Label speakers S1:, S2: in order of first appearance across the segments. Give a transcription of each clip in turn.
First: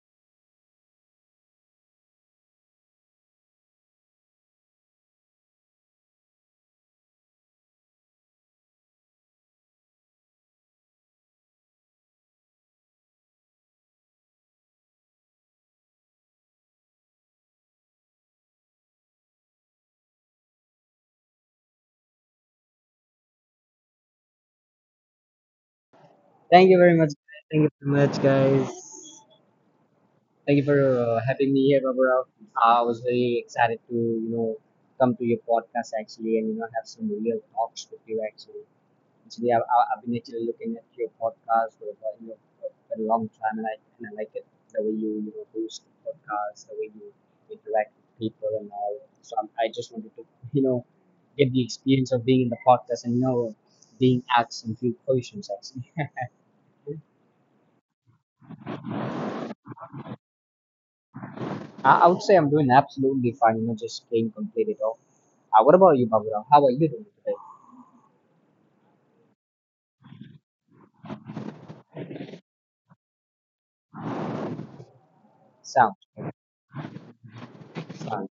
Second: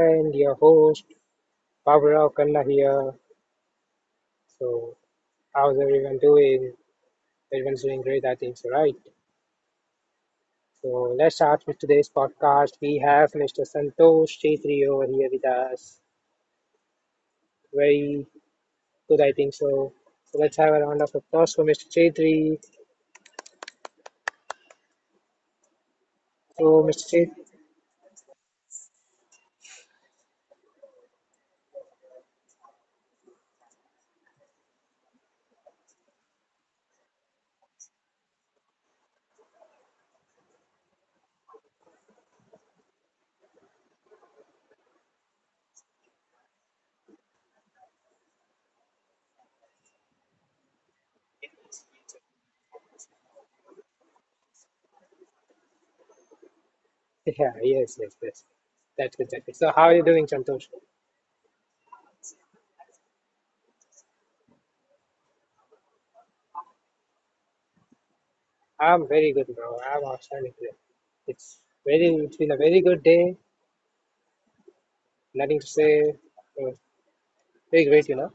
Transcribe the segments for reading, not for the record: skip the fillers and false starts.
S1: friend, your host, Baburao Kanna here. So, how's everyone doing? Everyone's doing great, I think so, right? So, let's start with today's podcast. We have Mr. Santosh Chetri over here with us. Very good, I think so. So, let's have a round of applause for Mr. Chetri.
S2: Thank you
S1: So,
S2: very
S1: Mr.
S2: much.
S1: Chetri,
S2: Thank you very much, guys. Thank you for having me here, Babarao. I was very excited to, you know, come to your podcast actually, and you know, have some real talks with you actually. Actually, I've been actually looking at your podcast for, about, you know, for a long time, and I like it the way you you know host the podcast, the way you interact with people and all. I just wanted to, you know, get the experience of being in the podcast and you know, being asked some few questions actually.
S1: yeah, yes, yes, yes. That's good, that's good. So, how are you doing, Santosh?
S2: I would say I'm doing absolutely fine, you know, just staying completely off. What about you, Baburam? How are you doing today?
S1: I'm very good, bro. I'm outstanding today. It's very, it's been a very good day. Nothing to
S2: Sounds
S1: say.
S2: good.
S1: Uh, very great, you
S2: Sounds
S1: know.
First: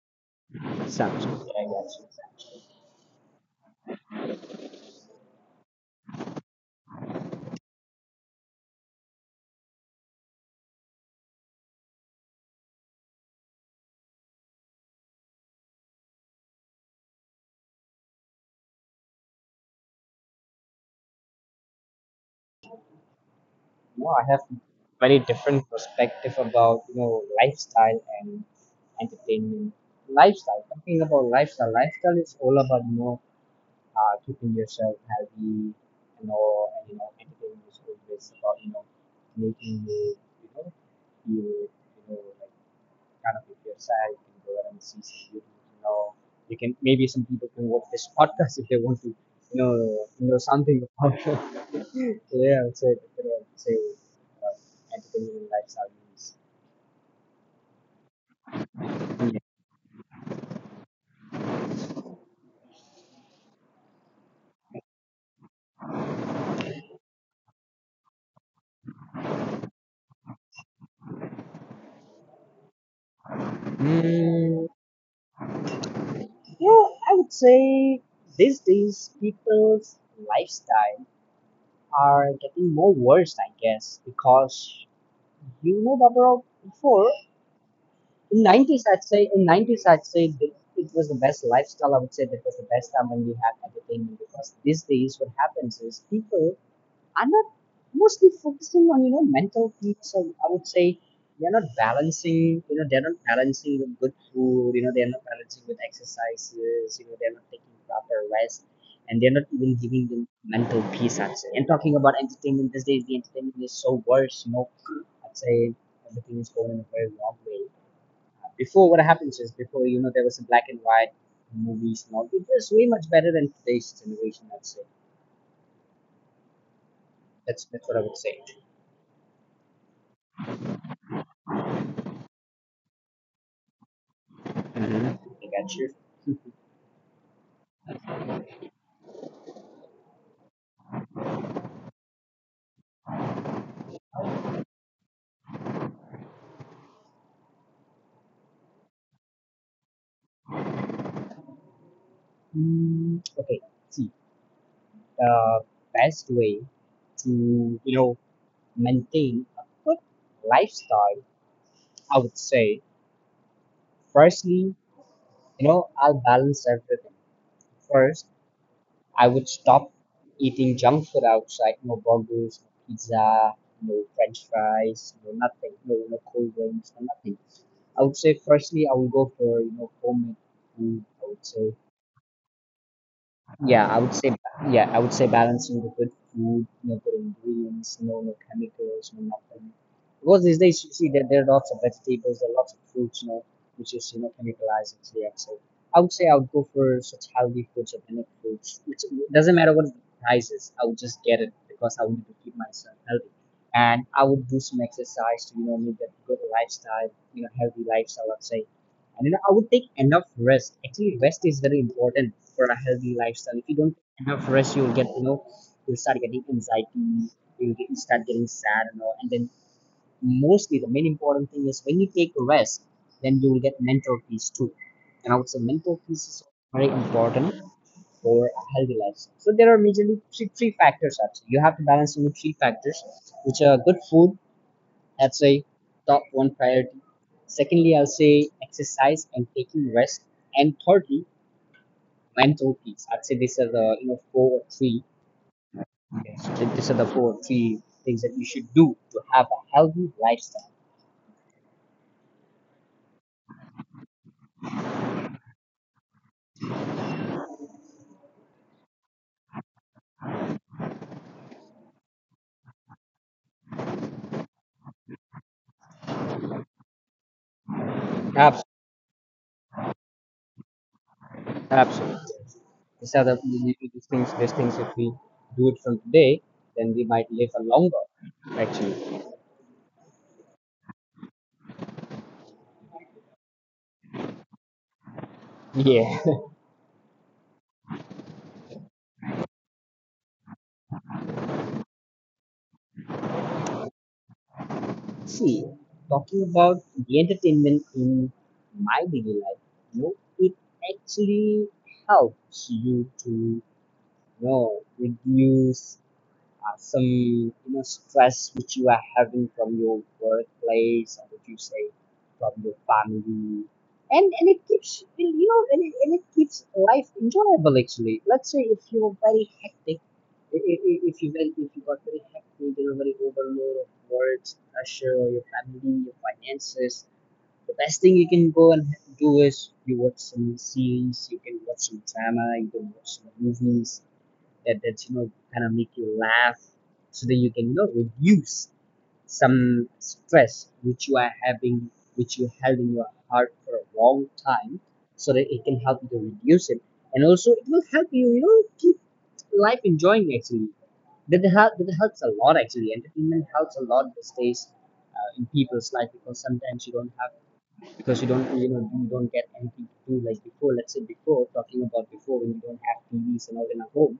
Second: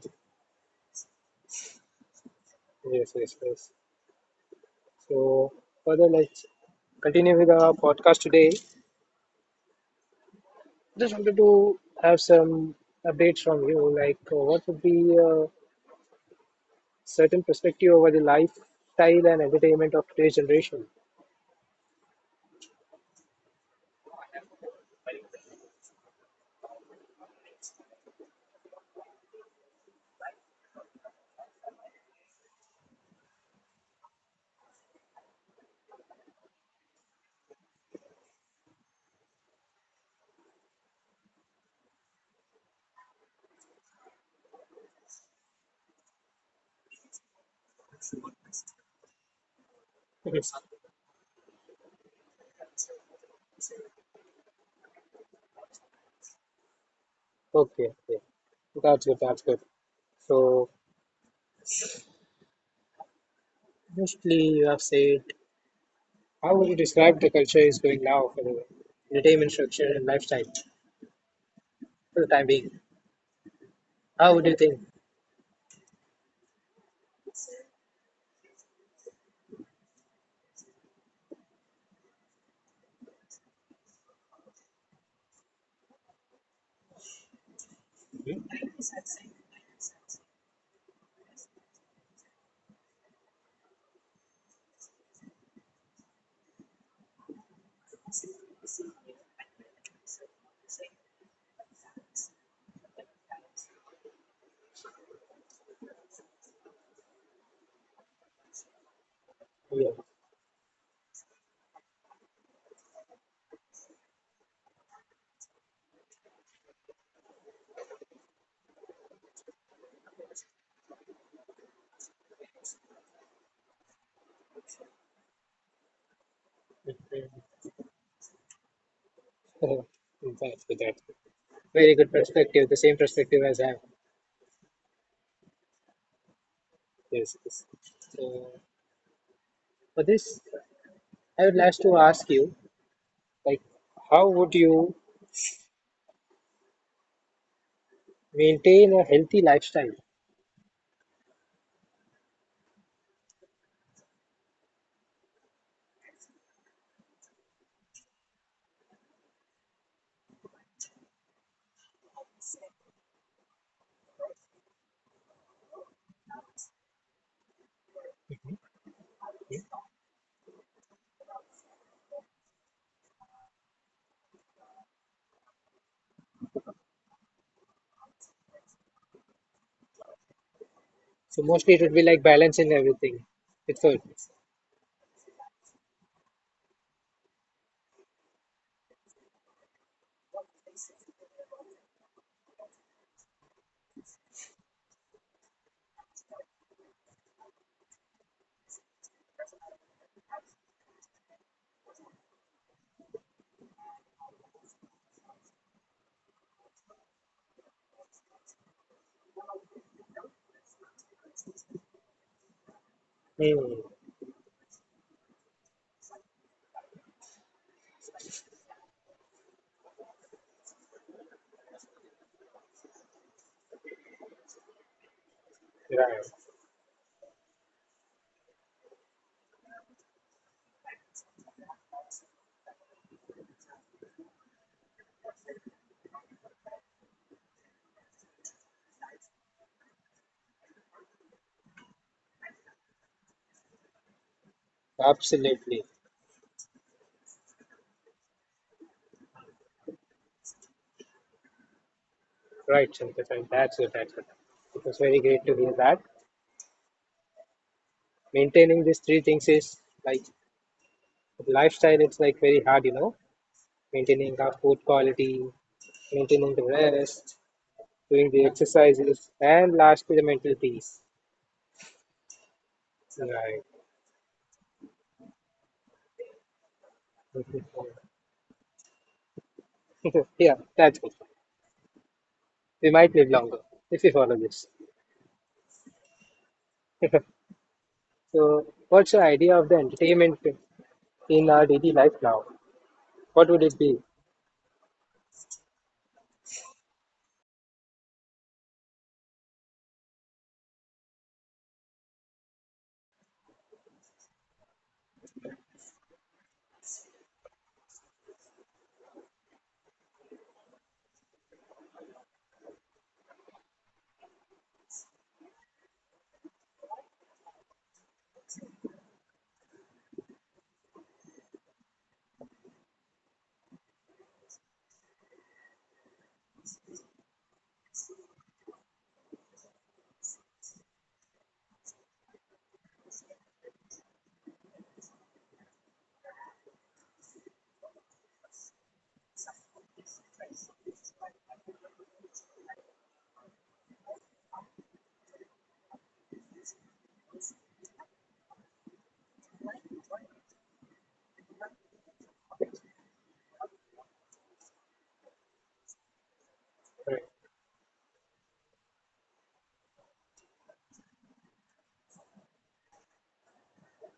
S2: good. Sounds good. I got you.
S1: Yes, yes, yes. So further, let's continue with our podcast today. Just wanted to have some updates from you, like what would be a certain perspective over the lifestyle and entertainment of today's generation.
S2: You know, I have very different perspective about, you know, lifestyle and entertainment. Lifestyle, talking about lifestyle, lifestyle is all about, you know, keeping yourself healthy and all, and you know, entertaining is always about you know making you you know feel you know like kind of if you're sad, you can go out and see some beauty. You know, you can maybe some people can watch this podcast if they want to you know
S1: Yes.
S2: something about yeah, so you know, say uh, entertainment and lifestyle is.
S1: Okay, okay, that's good, that's good. So mostly you have said, how would you describe the culture is going now for the entertainment structure and lifestyle for the time being? How would you
S2: Mm,
S1: think?
S2: yeah, I would say these days people's lifestyle are getting more worse, I guess, because you know, Barbara, before in nineties, I'd say in nineties, I'd say it was the best lifestyle. I would say that was the best time when we had entertainment because these days, what happens is people are not mostly focusing on you know mental peace. Or I would say they're not balancing. You know they're not balancing with good food. You know they're not balancing with exercises. You know they're not taking proper rest, and they're not even giving them mental peace, I'd say. And talking about entertainment these days, the entertainment is so worse. You know, I'd say everything is going in a very wrong way. Before what happens is before you know there was a black and white movies and all. It was way much better than today's generation, I'd say.
S1: Yeah.
S2: That's what I would say.
S1: Oh, that's good. That's good. Very good perspective. The same perspective as I have.
S2: Mm-hmm. I got
S1: Yes, yes. So for this, I would like to ask you, like, how would you maintain a healthy lifestyle?
S2: Mm, okay, see, the best way to, you know, maintain a good lifestyle, I would say, firstly, you know, I'll balance everything. First, I would stop eating junk food outside, no burgers, no pizza, no french fries, no nothing, no, no cold drinks, no nothing. I would say, firstly, I will go for, you know, homemade food, I
S1: So
S2: would say,
S1: mostly it would be like balancing everything with
S2: yeah, I
S1: food.
S2: would say yeah, I would say balancing the good food, you know, good ingredients, no chemicals, no nothing. Because these days you see that there are lots of vegetables, there are lots of fruits, you know, which is you know chemicalized and so yeah. So I would say I would go for such healthy foods, organic foods, which doesn't matter what the price is. I would just get it because I wanted to keep myself healthy. And I would do some exercise to, you know, make that good lifestyle, you know, healthy lifestyle, I'd say and you know, I would take enough rest. Actually, rest is very important for a healthy lifestyle. If you
S1: Hmm.
S2: don't take enough rest, you'll get you know you'll start getting anxiety. Start getting sad and all. And then mostly the main important thing is when you take rest, then you will get mental peace too. And I would say mental peace
S1: Right.
S2: is very important for a healthy lifestyle. So there are majorly three factors actually. You have to balance you know, three factors, which are good food, that's a top one priority. Secondly, I'll say exercise and taking rest. And thirdly, mental peace. I'd say these are the you know four or three
S1: Absolutely.
S2: that these are the four or three things that you should do to have a healthy lifestyle.
S1: Right, Chandrasekhar. That's it. That's it. It was very great to hear that. Maintaining these three things is like lifestyle. It's like very hard, you know, maintaining our food quality, maintaining the rest, doing the
S2: Absolutely,
S1: exercises, and lastly, the mental peace.
S2: absolutely. These are the
S1: Right.
S2: these things. These things, if we do it from today, then we might live a longer. Actually,
S1: Yeah, that's good. We might live longer if we follow this.
S2: yeah.
S1: So, what's your idea of the entertainment in our daily life now? What would it be?
S2: See, talking about the entertainment in my daily life, you know, it actually helps you to, you know, reduce some you know stress which you are having from your workplace or what you say from your family and it keeps you know and it keeps life enjoyable actually. Let's say if you're very hectic, if you went if you got very hectic, you know, very overload of work pressure or your family your finances, the best thing you can go and do is you watch some series, you can watch some drama, you can watch some movies that's you know kind of make you laugh so that you can you know reduce some stress which you are having, which you held in your heart for a long time, so that it can help you to reduce it. And also it will help you you know keep life enjoying actually. That helps a lot actually. Entertainment helps a lot these days, in people's life because sometimes you don't
S1: Right.
S2: have because you don't you know you don't get anything to do like before. Let's say before, talking about before, when you don't have tvs and all in a home,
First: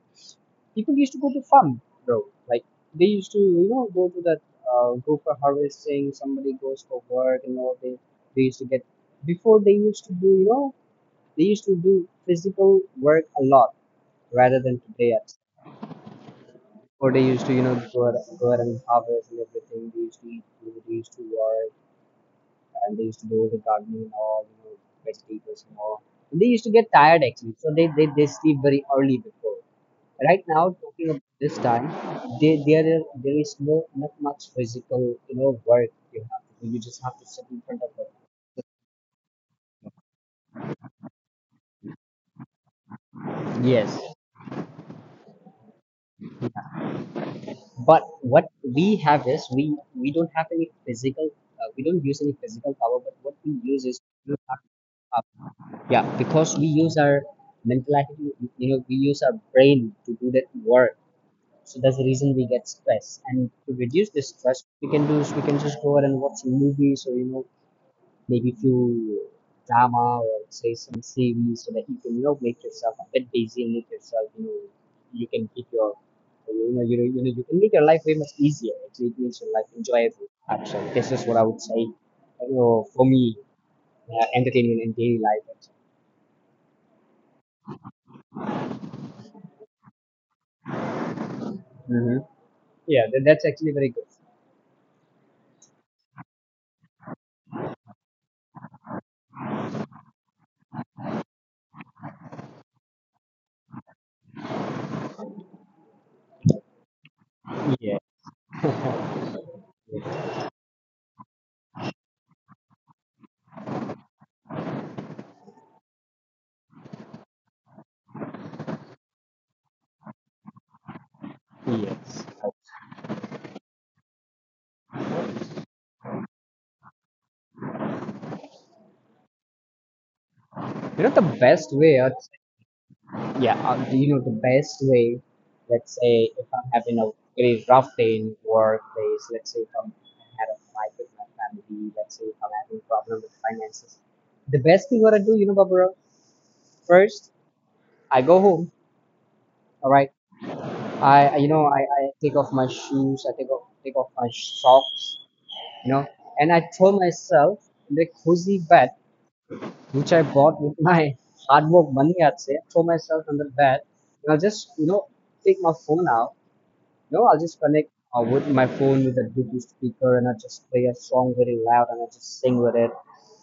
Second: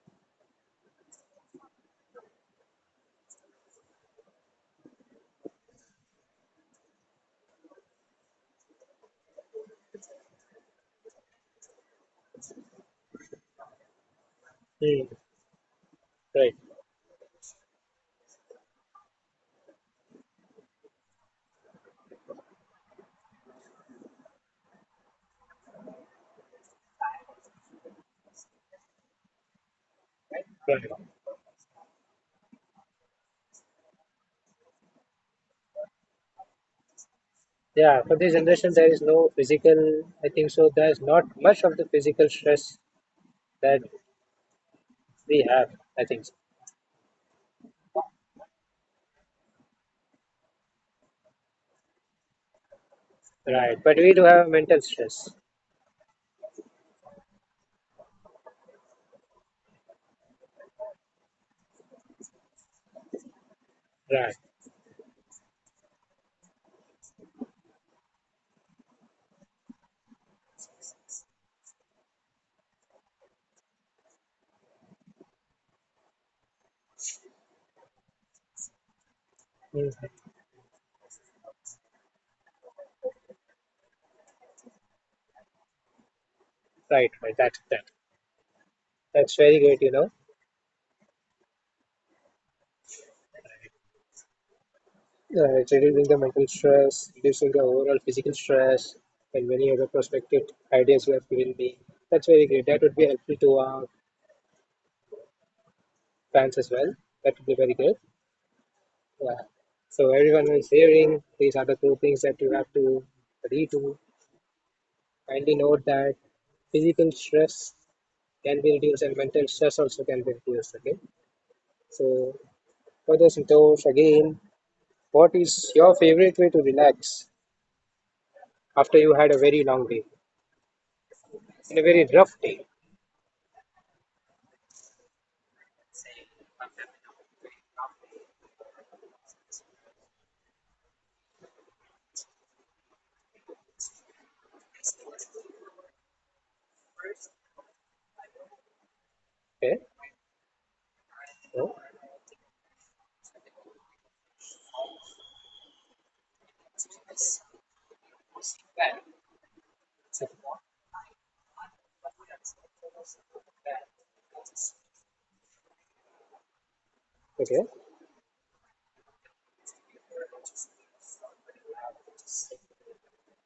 S2: people used to go to farm, bro. Like they used to, you know, go to that, go for harvesting. Somebody goes for work and all. They used to get before they used to do, you know, they used to do physical work a lot rather than
S1: Hmm.
S2: today. At,
S1: Right.
S2: or they used to, you know, go out and harvest and everything. They used to eat food. They used to work and they used to do the gardening or you know vegetables and all. And they used to get tired actually, so they sleep very early before. Right now,
S1: Right.
S2: talking of this time, they, there is no not much physical you know work you have to do. You just have to sit in front of
S1: Yeah, for this generation, there is no physical, I think so. There's not much of the physical stress
S2: it.
S1: that
S2: Yes.
S1: we have, I think so.
S2: But what we have is we don't have any physical we don't use any physical power, but what we
S1: Right.
S2: use
S1: But
S2: is
S1: we do
S2: we don't
S1: have
S2: have
S1: mental
S2: up.
S1: stress.
S2: Yeah, because we use our mental attitude, you know, we use our brain to do that work. So that's the reason we get stress. And to reduce this
S1: Right.
S2: stress, we can do is we can just go ahead and watch movies or you know maybe few drama or say some series so that you can you know make yourself a bit busy and make yourself you know you can keep your you know you know you know you can make your life way much easier. Actually, it really makes your life
S1: Mhm.
S2: enjoyable. Actually, this is what I would say. You know, for me, entertainment in daily life.
S1: Right, right. That's that. That's very great, you know.
S2: Mm-hmm. Yeah, that's actually very good.
S1: It's reducing the mental stress, reducing the overall physical stress, and many other prospective ideas you have given me. That's very great. That would be helpful to our fans as well. That would be very good.
S2: Yeah.
S1: Yeah. So everyone who is hearing these are the two things that you have to redo. Kindly note that physical stress can be reduced and mental stress also can be reduced. Okay.
S2: Yes.
S1: So for those Santosh, again, what is your favorite way to relax after you had a very long day?
S2: You know the best
S1: In a
S2: way,
S1: very
S2: I
S1: rough day.
S2: Yeah, you know the best way? Let's say if I'm having a really rough day in workplace, let's say if I'm had a fight with my family, let's say if I'm having problem with finances, the best thing what I do, you know, Barbara, first I go home.
S1: Okay.
S2: All right, you know
S1: So,
S2: I take off my shoes, I take off my socks, you know, and I throw myself in the cozy bed which I bought with my hard work money. I'd say I throw myself on the bed and I'll just you know take my phone out. No, I'll just
S1: okay.
S2: connect with my phone with a Bluetooth speaker and I just play a song very loud and I just sing with it,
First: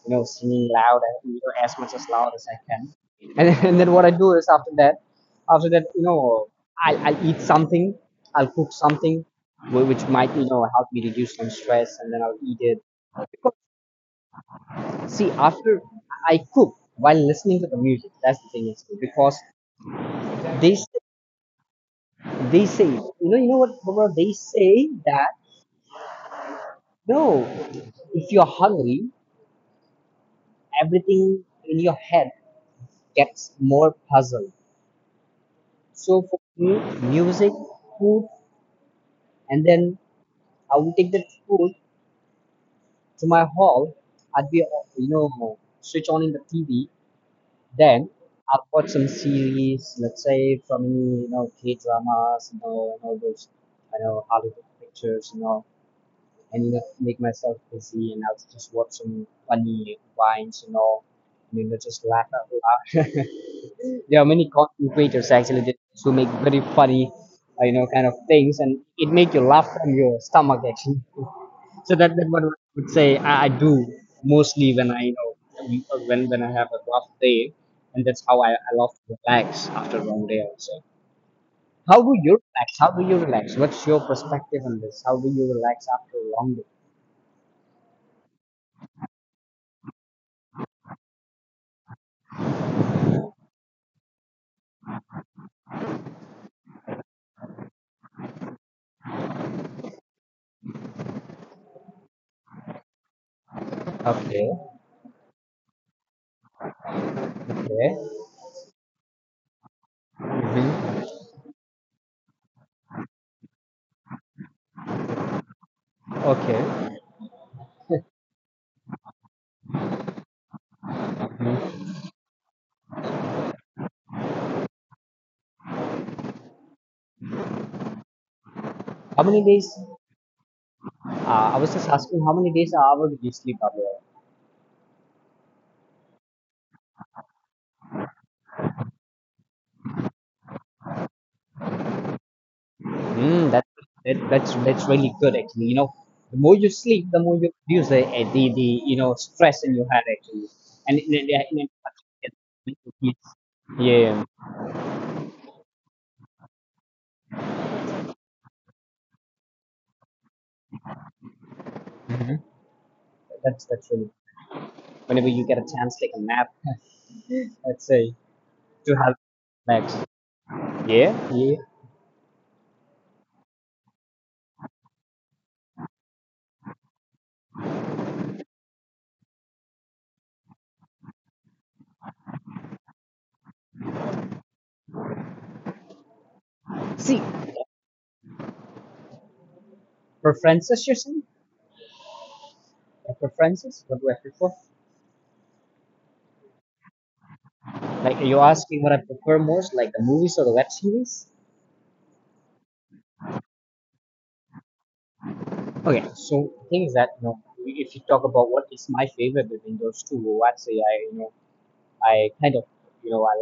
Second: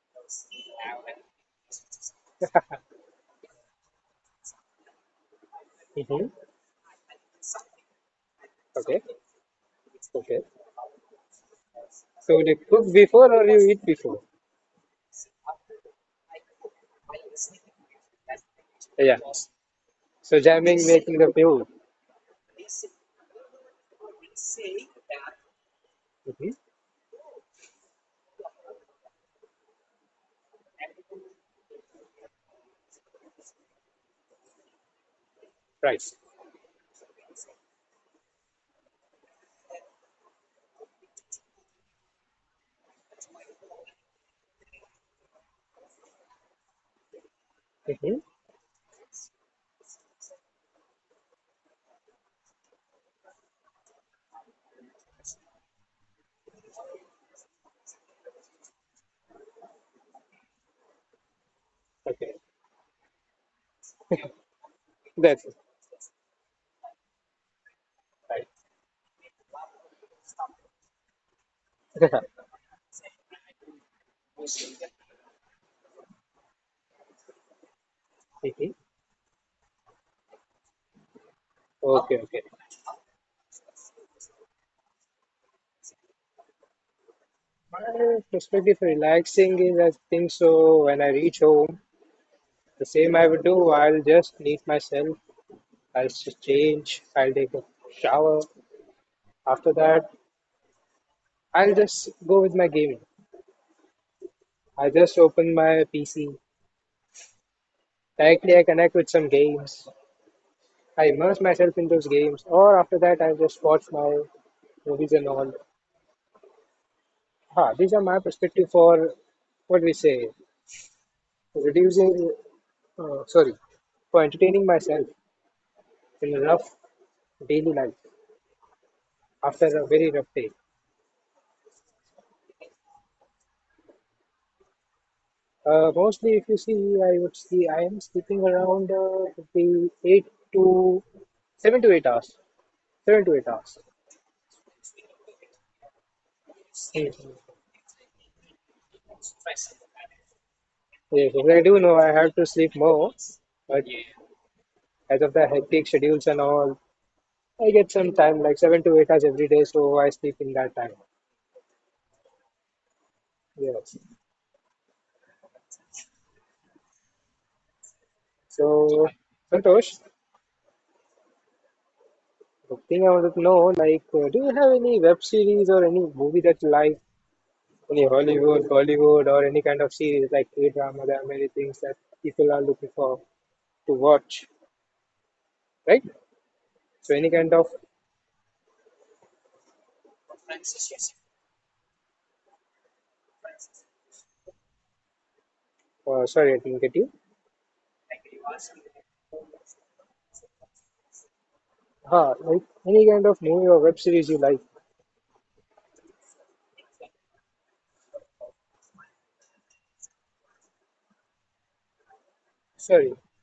S2: you know, singing loud, you know, as much as loud as I can. And, and then what I do is after that, you
S1: Hmm.
S2: know, I'll eat something, I'll cook
S1: Okay.
S2: something which might,
S1: Okay.
S2: you know, help me reduce some stress and then I'll
S1: So they
S2: eat it.
S1: cook before or
S2: Because,
S1: you eat before?
S2: see, after I cook while listening to the music, that's the thing, it's
S1: Yeah.
S2: because
S1: So
S2: they
S1: jamming,
S2: say,
S1: making the fuel.
S2: they say, you know what, Barbara? They say that
S1: Hmm.
S2: No, if you're hungry, everything in your head gets more puzzled.
S1: Right.
S2: So for me, music, food, and then I will take that food to my hall. I'd be, you know, switch on in the TV. Then
S1: Hmm.
S2: I'll watch some series, let's say from any, you know, K dramas, you know, and all those, I know, Hollywood pictures, you know, and you know, make myself busy, and I'll just watch some funny vines, you know, and you know, just laugh
S1: Okay.
S2: out loud. There are many content creators
S1: That's it.
S2: actually who make very funny kind of
S1: Right.
S2: things, and it make you laugh from your stomach actually so that what I would say I do mostly when I when I have a rough day, and that's how I
S1: Hmm.
S2: love to relax after a long day also. How do
S1: Okay.
S2: you
S1: Okay.
S2: relax? How do you relax? What's your perspective on this? How do you relax after a long day?
S1: My perspective for relaxing is I think so when I reach home, the same I would do. I'll just need myself. Change, I'll take a shower. After that, I'll just go with my gaming.
S2: Okay.
S1: I just open my PC.
S2: Okay.
S1: Directly, I connect with some games. I
S2: Hmm.
S1: immerse myself in those games, or after that, I just watch my movies and all.
S2: Okay.
S1: Ah, these are my perspective for what we say,
S2: Mhm.
S1: reducing, sorry, for entertaining myself in a rough daily life
S2: How many
S1: after
S2: days?
S1: a very rough day.
S2: I was just asking how many days an hour do you sleep, Abhay?
S1: Mostly, if you see, I would see I am sleeping around the eight to seven to eight hours. Seven to eight
S2: Mm, that,
S1: hours.
S2: that's really good actually. The more you sleep, the more you reduce the stress in your head actually. And
S1: Yes, yes, I do know I have
S2: it,
S1: to sleep
S2: it, it,
S1: more,
S2: it,
S1: but
S2: yeah,
S1: as of the hectic schedules and all, I get some time, like 7 to 8 hours every day, so I sleep in that time.
S2: Mhm. That's
S1: Yes.
S2: really. Whenever you get a chance, take a nap. Let's say to
S1: So,
S2: have Max.
S1: Santosh,
S2: Yeah, yeah.
S1: the thing I wanted to know, like, do you have any web series or any movie that you like, any Hollywood, Bollywood, or any kind of series like K-drama? There are many things that people are looking for to watch, right? So
S2: See,
S1: any kind of
S2: preferences, you're saying? Like preferences? What do I prefer?
S1: sorry, I didn't get you.
S2: Like, are you asking what I prefer most, like the movies or the web series?
S1: Huh, like any kind of movie or web series you like.
S2: Okay, so the thing is that if you talk about what is my favorite between those two, I'd say I you know I kind of you
S1: Sorry,
S2: know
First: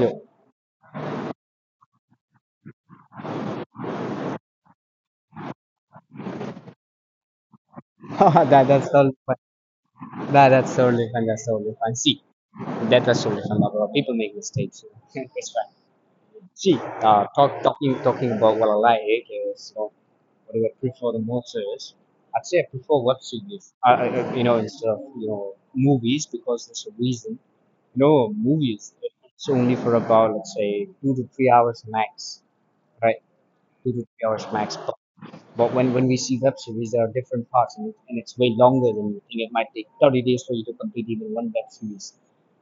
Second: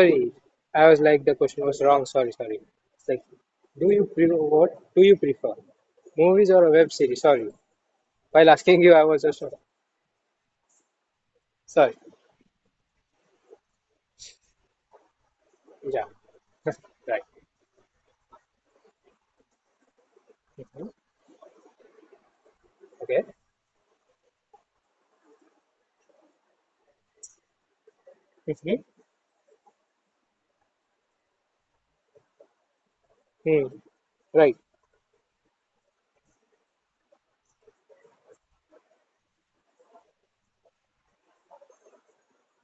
S2: you
S1: I was like the question was wrong. Sorry, sorry. It's like, do you prefer what? Do you prefer movies or a web series? Sorry. While
S2: that
S1: asking
S2: that's
S1: you, I
S2: totally
S1: was
S2: fun.
S1: just
S2: That's totally fun. That's totally
S1: sorry.
S2: fun. See, that was totally fun. Bro, people make mistakes, you know. It's fine.
S1: Yeah.
S2: See,
S1: Right.
S2: talking about what I like is, what do I
S1: Mhm.
S2: prefer the most is, I'd say I prefer
S1: Okay.
S2: web series. I, you know instead of movies, because there's a reason. No,
S1: Hmm.
S2: movies. It's only for about, let's say, 2 to 3 hours max, right?
S1: Hmm.
S2: 2 to 3 hours
S1: Right.
S2: max. But when we see web series, there are different parts, and it's way longer than you think. It might take 30 days for you to complete even one web series.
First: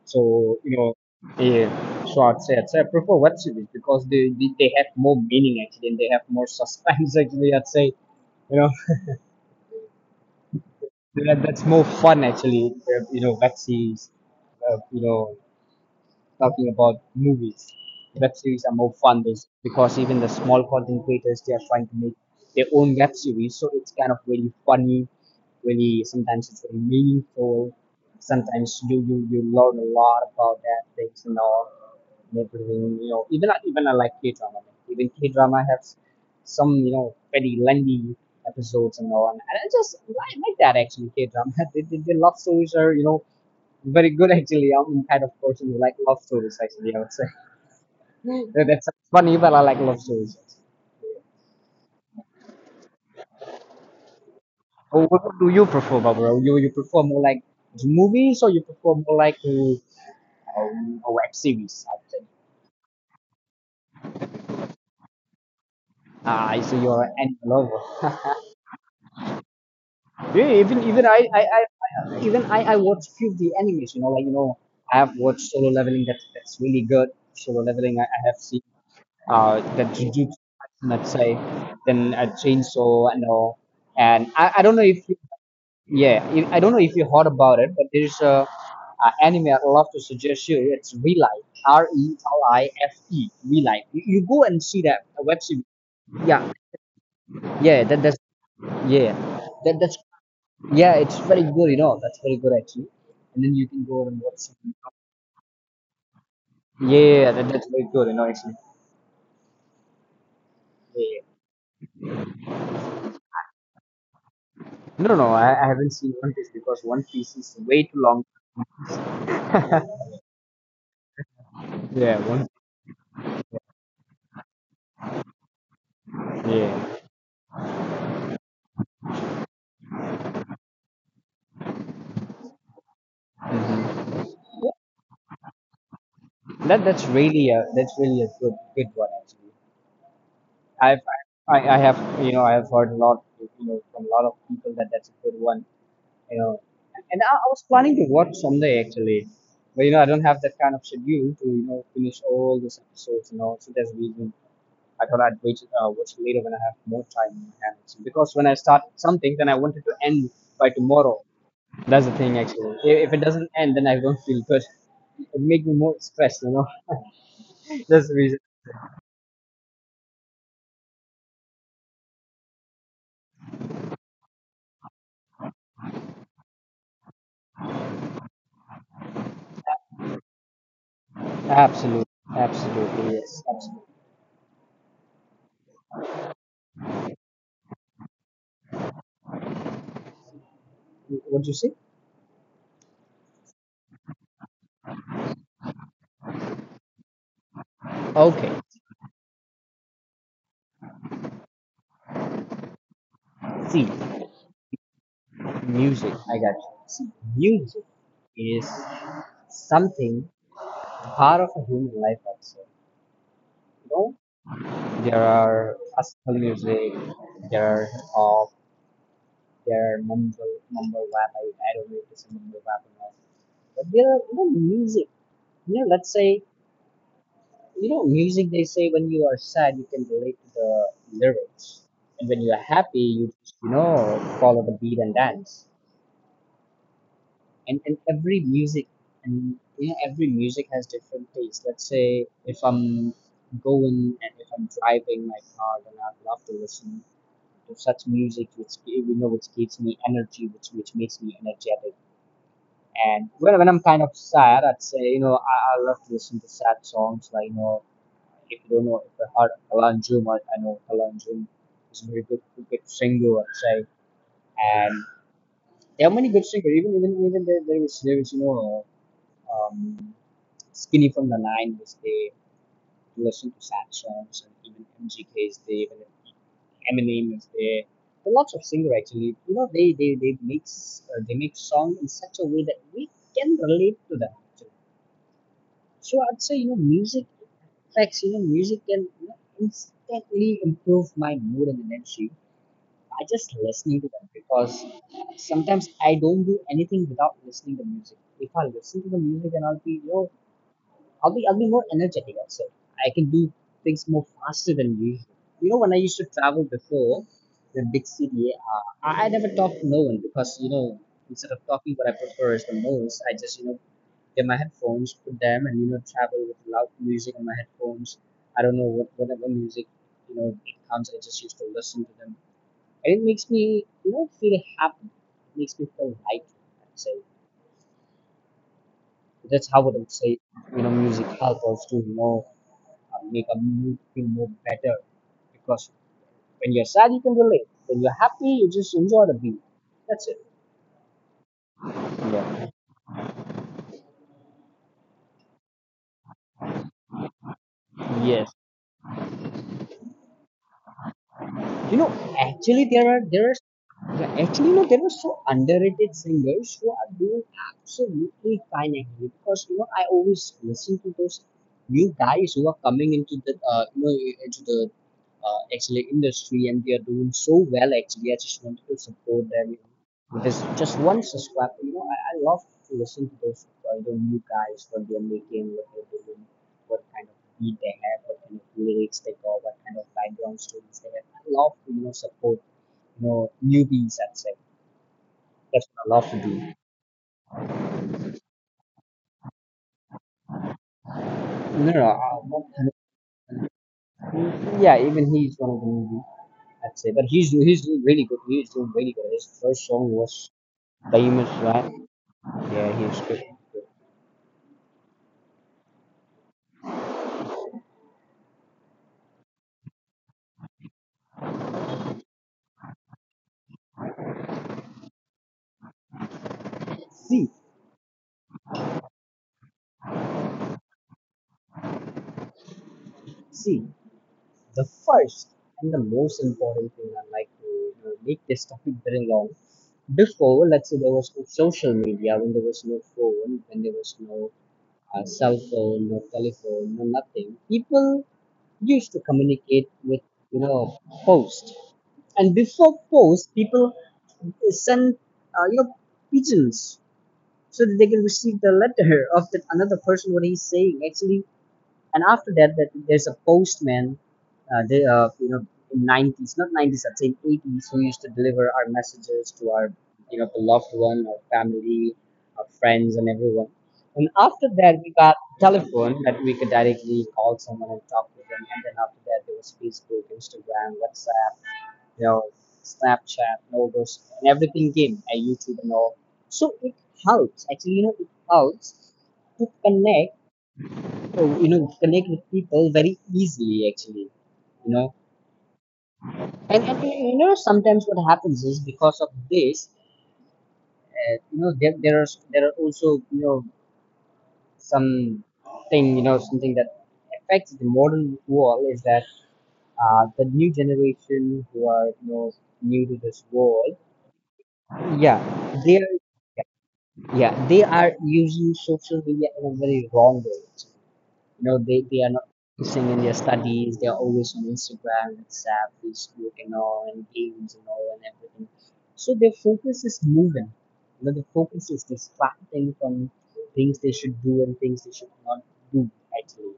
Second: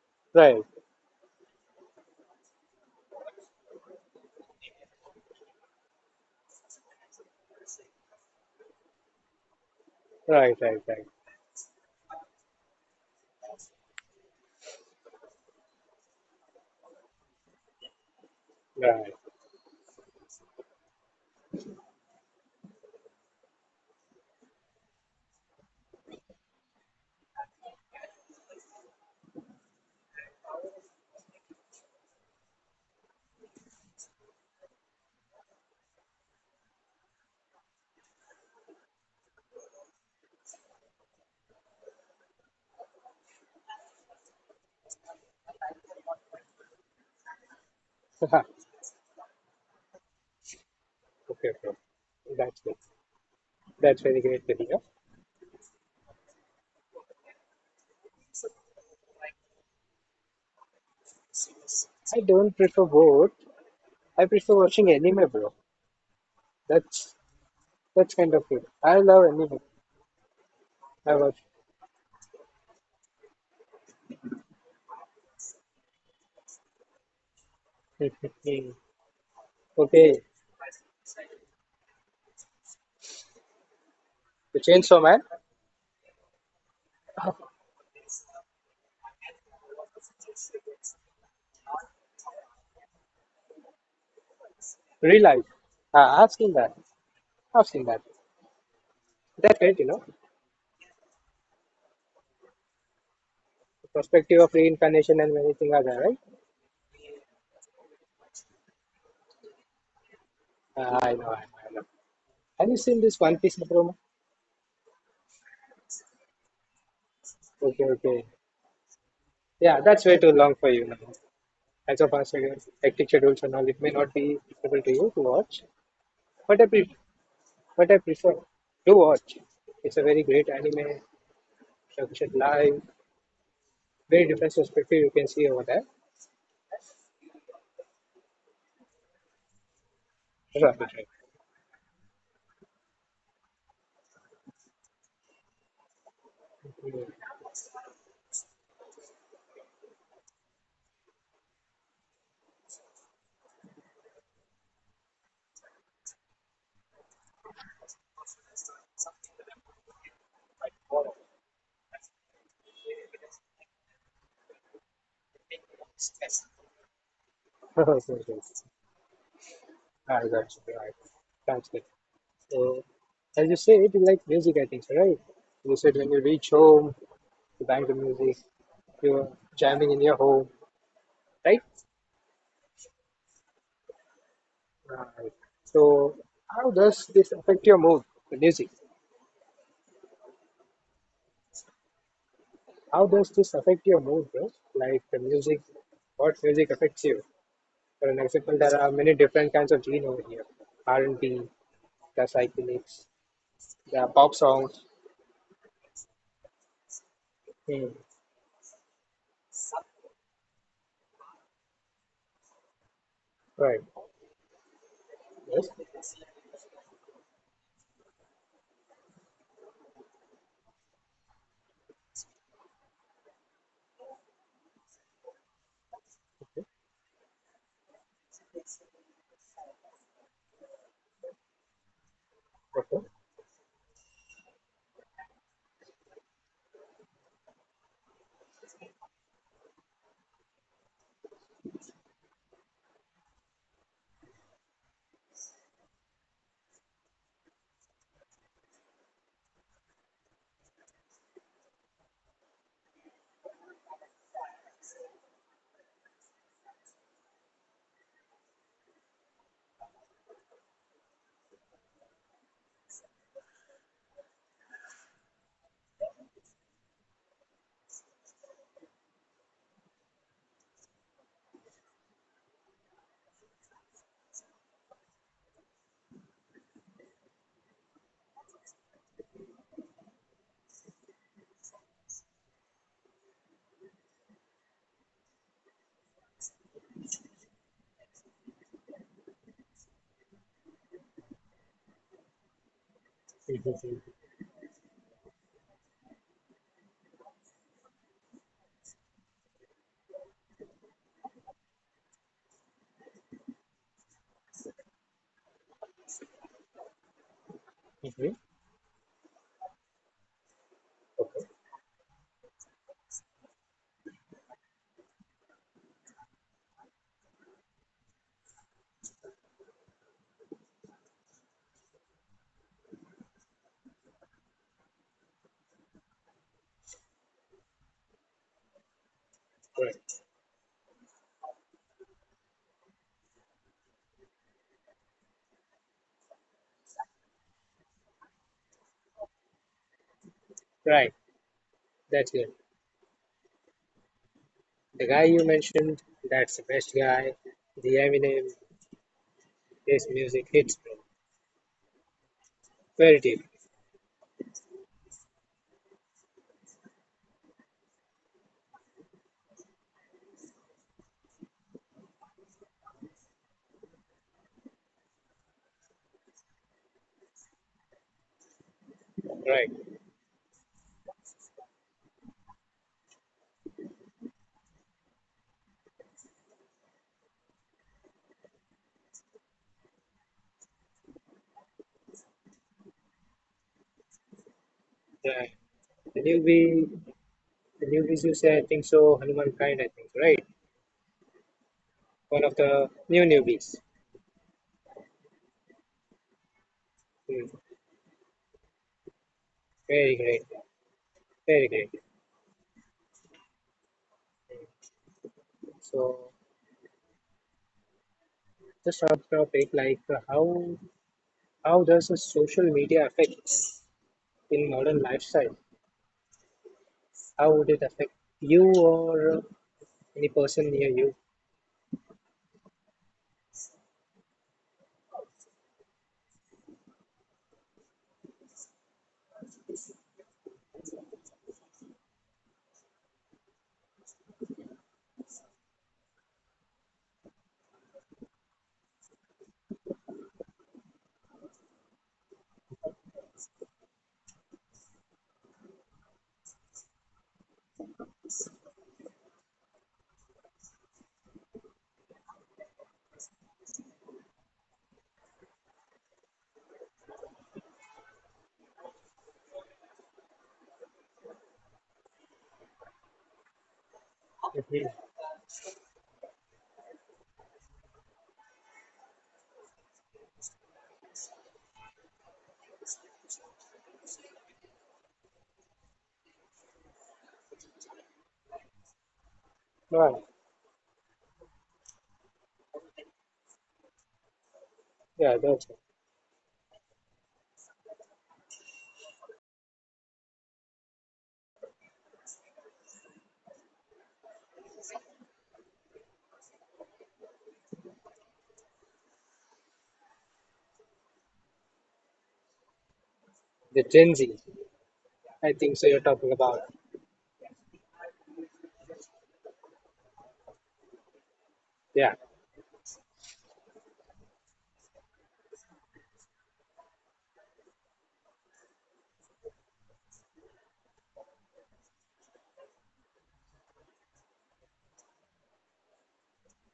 S2: So,
S1: Right.
S2: yeah. So I'd say I prefer web series because they have more meaning actually, and they have more suspense actually. I'd say, you know
S1: Right. Right. Right.
S2: that's more fun actually. Web series, uh, you know, talking about movies, web series are more
S1: Right.
S2: fun this because even the small content creators, they are trying to make their own web series, so it's kind of really funny, really. Sometimes it's very meaningful. Sometimes you learn a lot about that things and all and everything, you know. Even I like K drama. Even K drama has some, very lengthy episodes and all, and I just like that actually K drama. The love stories are, very good, actually. I'm the kind of person who like love stories, actually, I would say. That's funny, but I like love stories.
S1: Okay. Okay. That's good. That's very great to hear.
S2: Oh, what do you prefer, Barbara? You prefer more like the movies, or you prefer more like to, a web series, I would
S1: I
S2: say?
S1: don't prefer both. I prefer watching anime, bro.
S2: Ah, I see you're an
S1: That's
S2: anime lover.
S1: that's kind of it. I love anime.
S2: Yeah, even even
S1: I
S2: I,
S1: watch.
S2: I, I I- even I watch few of the animes, you know, like, you know, I have watched Solo Leveling. That's really good. Solo Leveling, I have seen,
S1: Hmm.
S2: the
S1: Okay,
S2: Jujutsu, let's say, then a Chainsaw and all. And I,
S1: the
S2: I don't know
S1: Chainsaw
S2: if you.
S1: Man,
S2: Yeah, I don't know if you heard about it, but there's a anime I'd love to suggest you. It's Relife, R E L I F E, Relife. You go and see that
S1: real
S2: web
S1: life.
S2: series.
S1: Ah, I've
S2: Yeah,
S1: seen that. I've
S2: yeah,
S1: seen that.
S2: yeah,
S1: That's
S2: that
S1: right, you
S2: that's
S1: know,
S2: yeah, it's very good. That's very good actually. And then you can
S1: the
S2: go and
S1: perspective
S2: watch
S1: of
S2: it.
S1: reincarnation and many things are there, right?
S2: Yeah, that's very good. You know, actually.
S1: Ah, I
S2: Yeah.
S1: know, I know, I know. Have you seen this One Piece promo?
S2: No, no, no, I haven't seen One Piece because One Piece is way
S1: Okay,
S2: too long.
S1: okay. Yeah, that's way too long for you now. As of
S2: Yeah,
S1: as
S2: one.
S1: your hectic schedules and all, it may not be suitable to you to watch. But I, pre-
S2: Yeah.
S1: but I prefer to watch. It's a very great anime. Structured life, very different
S2: Hmm.
S1: perspective you can see over there.
S2: That's really a good one actually.
S1: Right,
S2: I've
S1: right.
S2: I have I have heard a lot, from a lot of people, that that's a good one, you know
S1: Mm.
S2: and I was planning to watch someday actually, but I don't have that kind of schedule to, finish all these episodes, so that's the reason I thought I'd wait, watch it later, when I have more time in my hands, because when I start something then I wanted to end by tomorrow. That's the thing, actually. If it doesn't end, then I don't feel good. It makes me more stressed, you know. That's the
S1: Yes,
S2: reason.
S1: yes. Ah, that's right. That's it. So, as you said, you like music, I think, so, right? You said when you reach home, you bang the music, you're jamming in your home, right?
S2: Absolutely, absolutely, yes, absolutely.
S1: Right. So, how does this affect your mood, the music?
S2: What you say?
S1: How does this affect your mood, bro? Like the music, what music affects you? For an
S2: Okay.
S1: example, there are many different kinds of gene over here. R&B, the psychedelics,
S2: See,
S1: the pop songs.
S2: music. I got you. See, music
S1: Mm.
S2: is something, part of a human life also.
S1: Right.
S2: You know, there
S1: Yes.
S2: are classical music. There are pop. There are mumble rap. I don't know if it's a mumble rap or not. But there are, music. Let's say,
S1: Okay.
S2: Music, they say when you are sad, you can relate to the lyrics. And when you are happy,
S1: Okay.
S2: you just, follow the beat and dance. And every music, and, every music has different tastes. Let's say if I'm going and if I'm driving my car, then I'd love to listen to such music which, which gives me energy, which makes me energetic. And when I'm kind of sad, I'd say, I love to listen to sad songs. Like, if you don't know, if I heard Alan Jum, I know Alan Jum is a very good singer, I'd say. And there are many good singers. Even there is um, Skinny from the Nine, which they to listen to sad songs, and even MGK is there, even Eminem is there. There are lots of singers actually. They make s- they make song in such a way that we can relate to them. Actually. So I'd say, music affects, music can, instantly improve my mood and energy by just listening to them, because sometimes I don't do anything without listening to music. If I listen to the music, and I'll be more energetic also. I can do things more faster than usual. When I used to travel before the big
S1: Hmm.
S2: city, I never talked to no one because, instead of talking, what I prefer is the most. I just, get my headphones, put them, and, travel with loud music on my headphones. I don't know whatever music, it comes. I just used to listen to them, and it makes me, feel happy. It makes me feel light, I'd say. That's how I would
S1: Right.
S2: say, music helps us to know, make a mood feel more better. Because when you're sad, you can relate. When you're happy, you just enjoy the beat. That's it.
S1: Right. That's good.
S2: Yeah.
S1: The guy you mentioned, that's the best guy. The Eminem, his music hits, bro.
S2: You know, actually, there are
S1: Very deep.
S2: there Yeah, actually, there are so underrated singers who are doing absolutely fine actually, because I always listen to those new guys who are coming into the, into the actually industry, and they are doing so well actually. I just wanted to support them.
S1: Right.
S2: With just one subscribe. I love to listen to those, new guys, what they are making, what they're doing, what kind of beat they have, what kind of lyrics they got, what kind of background stories they have. I love to, support, newbies, I'd say.
S1: The,
S2: That's what I
S1: the
S2: love to do.
S1: newbie, the newbies you say, I think so. Hanuman kind, I think, right?
S2: No, no, I'm
S1: One of
S2: not
S1: the new newbies.
S2: 100%. Yeah, even he's one of the newbies, I'd say. But he's
S1: Mm.
S2: he's doing really good. He's doing really good. His first song
S1: Very great.
S2: was famous,
S1: Very
S2: right?
S1: great.
S2: Yeah, he's good.
S1: So just on the topic, like how does the social media affect in modern lifestyle?
S2: See,
S1: How would it affect you or any person near you?
S2: see, the first and the most important thing I'd like to, make this topic very long. Before, let's say, there was no social media, when there was no phone, when there was no, cell phone, no telephone, no nothing, people used to communicate with, you know post, and before post, people send, uh, you know pigeons, so that they can receive the letter of that another person what he's saying actually, and after that, there's a postman, uh, they, uh, you know, in 90s, not 90s, I'd say 80s, who used to deliver our messages to our, beloved one, our family, our friends, and everyone. And after that, we
S1: Mhm.
S2: got telephone that we could directly call someone and talk to them. And then after that, there was Facebook, Instagram, WhatsApp, you know, Snapchat, and all those, and everything came, and YouTube and all. So it helps, actually, it helps to
S1: Wow.
S2: connect connect with people very easily, actually, you know.
S1: Yeah, that's
S2: And sometimes what happens is because of this, uh, you know, there, there are there are also some thing you know something that affects the modern world is that the new generation who are new to this
S1: the
S2: world,
S1: Gen Z,
S2: yeah,
S1: I think so.
S2: they
S1: You're
S2: are
S1: talking about.
S2: yeah they are using social media in a very wrong way. You know,
S1: Yeah,
S2: they are not focusing in their studies. They are always on Instagram, WhatsApp, Facebook, and all, and games and all, and everything. So their focus is moving. You know, the focus is distracting from things they should do and things they should not do, actually,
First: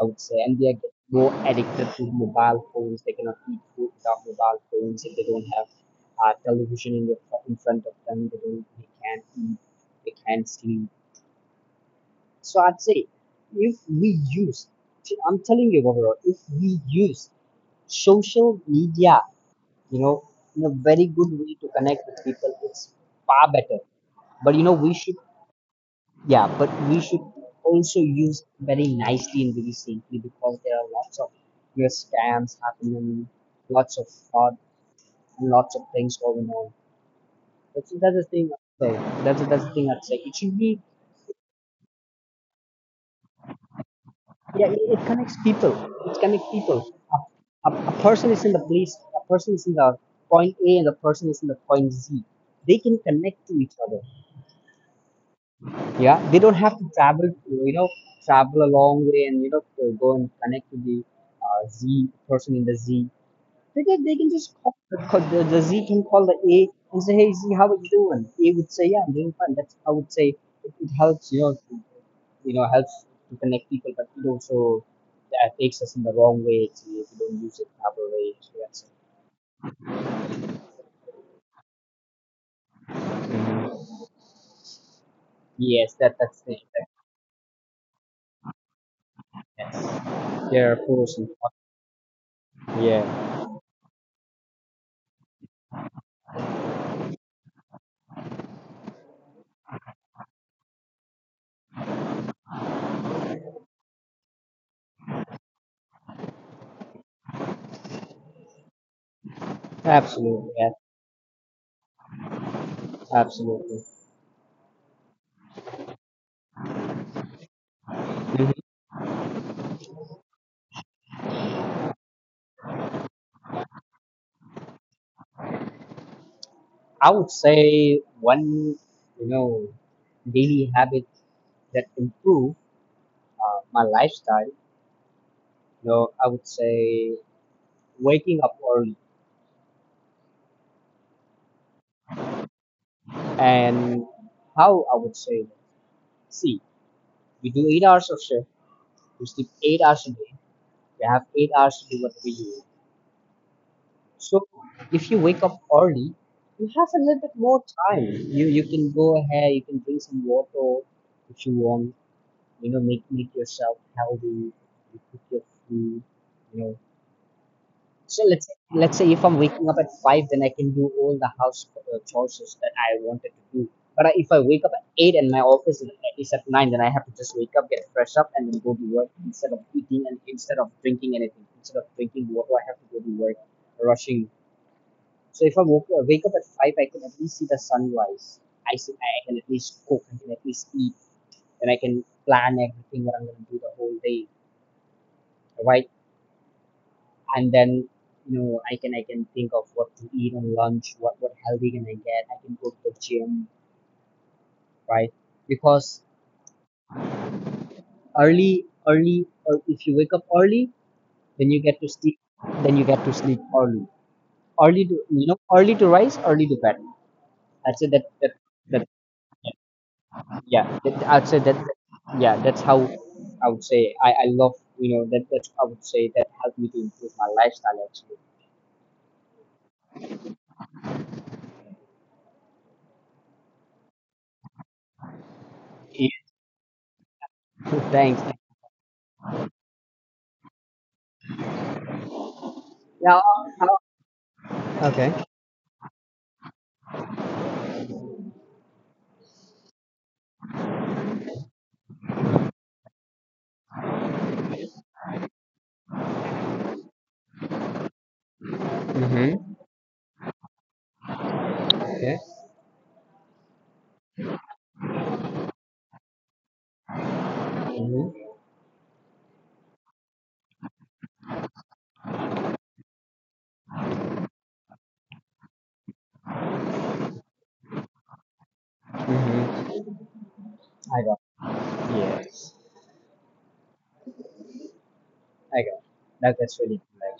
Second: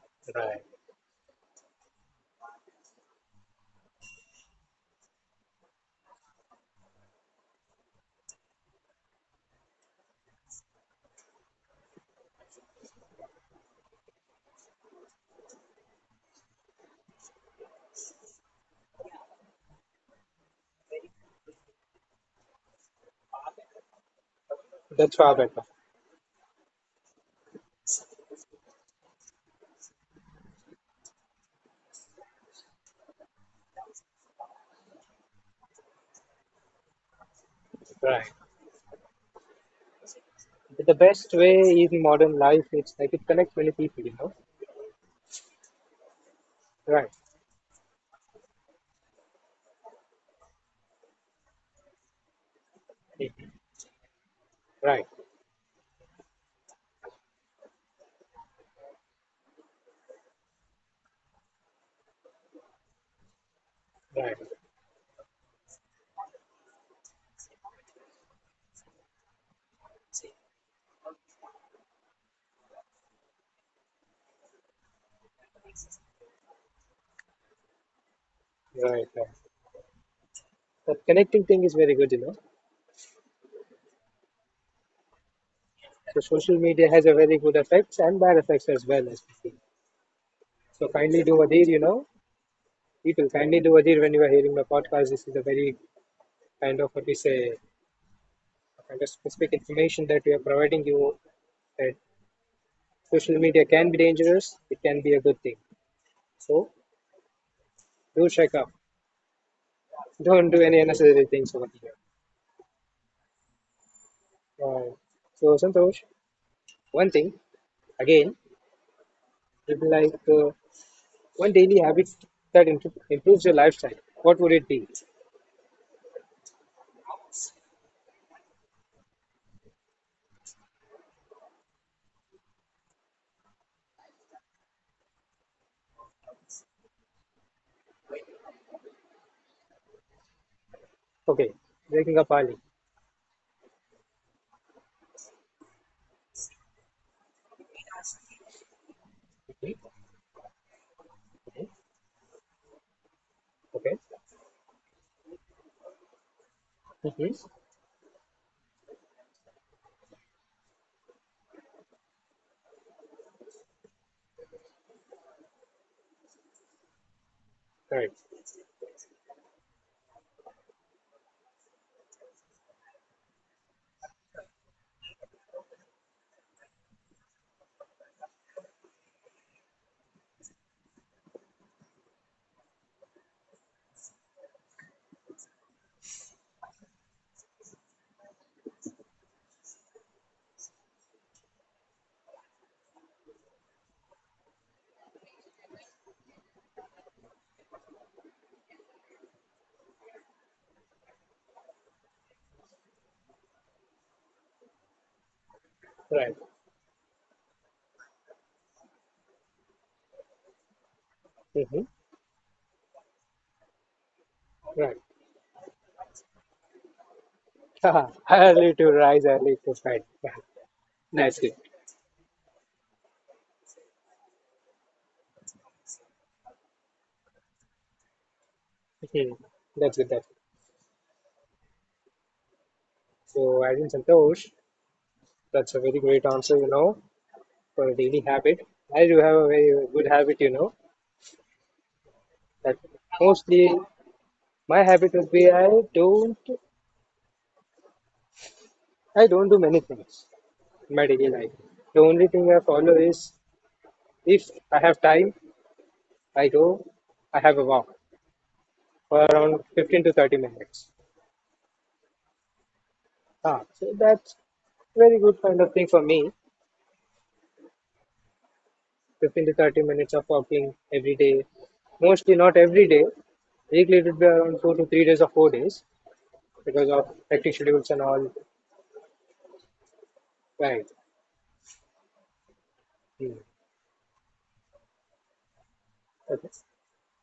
S2: I would say. And
S1: right.
S2: they are getting more addicted to mobile phones. They cannot eat food without mobile phones if they don't have television in front of them. They can't eat, they can't sleep, so I'd say if we use, I'm telling you, Gabriel, if we use social media, you know, in a very good way to connect with people, it's far better. But you know, we
S1: That's
S2: should,
S1: far better.
S2: yeah, but we should also use very nicely and very safely because there are lots of, you know, scams happening, lots of fraud, and lots of things going on. That's the
S1: Right.
S2: thing, I'd say. That's the thing, I'd say. It should be,
S1: The best way in modern life, it's like it connects many people, you know?
S2: yeah, it connects people. It connects people.
S1: Right.
S2: A person is in the point A and the person is in the point Z, they can connect
S1: Mhm.
S2: to each other.
S1: Right.
S2: Yeah, they don't have to travel to, you know, travel a long way and, you know, to go and connect to the Z person in the Z, because they can
S1: Right.
S2: just the Z can call the A and say, "Hey Z, how are you doing?" A would say, "Yeah, I'm doing fine." That's, I would say, it helps, you know, to helps to connect people, but it also takes us in the wrong way actually if we don't use it the proper way. So that's,
S1: Right, right. That connecting thing is very good, you know.
S2: yes,
S1: So
S2: that that's the
S1: social media
S2: effect.
S1: has a very good effects and bad effects as well, as we see.
S2: Yes, there are
S1: So
S2: pros
S1: kindly
S2: and
S1: do Adir, you know.
S2: cons.
S1: People
S2: Yeah,
S1: kindly do Adir when you are hearing my podcast. This is a very kind of what we say, kind of specific information that we are providing you that social media can be dangerous, it can be a good thing. So do check up. Don't
S2: absolutely,
S1: do
S2: yeah,
S1: any unnecessary things over here.
S2: absolutely.
S1: Uh, so Santosh, one thing again,
S2: Mhm.
S1: it'd be like one daily habit that improves your lifestyle. What would it be?
S2: I would say one, you know, daily habit that improved my lifestyle. No, I would say waking up early.
S1: Okay, waking up early.
S2: And how I would say, see, we do 8 hours of shift, we sleep
S1: Mhm,
S2: 8 hours a day, we have eight
S1: mhm,
S2: hours to do what we do.
S1: okay.
S2: So if you wake up early, you have a little bit
S1: Mm-hmm.
S2: more time. You can go ahead, you can drink some water if you want, you know, make yourself healthy, you cook your food, you know.
S1: Right.
S2: So let's say if I'm waking up at 5, then I can do all the house chores that I wanted to do. If I wake up at 8 and my office is at 9, then I have to just wake up, get fresh up, and then go to work instead of eating and instead of drinking anything. Instead of drinking water, I have to go to work, rushing. So if I wake up at 5, I can at least see the sunrise. I can at least cook. I can at least eat, and I can plan everything what I'm gonna do the whole day. Why and then, you know, I can think of what to eat on lunch, what healthy can I get? I can go to the gym, right? Because
S1: Right.
S2: early, or if you wake up early, then you
S1: Mm-hmm.
S2: get to sleep then you get to sleep early. Early
S1: Right.
S2: to, you know, early to rise, early to bed. I'd say that,
S1: Early to
S2: that
S1: rise, early to fight.
S2: yeah that, I'd
S1: That's
S2: say
S1: good.
S2: that, yeah, that's how I would say I love, you know, that that's, I would say, that helped me to improve my lifestyle actually.
S1: Hmm. That's good. That's good. So, as in Santosh, that's a very great answer, you know, for
S2: Yeah.
S1: a daily
S2: Thanks.
S1: habit. I do have a very good habit, you know, that
S2: Yeah.
S1: mostly my habit
S2: Okay.
S1: would be don't I don't do many things in my daily life. The only thing I follow is if I have time, I go, I have a walk for
S2: Mm-hmm.
S1: around 15 to 30 minutes.
S2: Okay.
S1: Ah, so that's very good kind of thing for me.
S2: Hmm.
S1: 15 to 30 minutes of walking every day. Mostly not every day. Weekly it would be around 2 to 3 days or 4 days because of hectic schedules and all.
S2: Mm-hmm.
S1: Right.
S2: I got. It. Yes.
S1: Hmm.
S2: I got. It.
S1: Okay.
S2: That's really cool.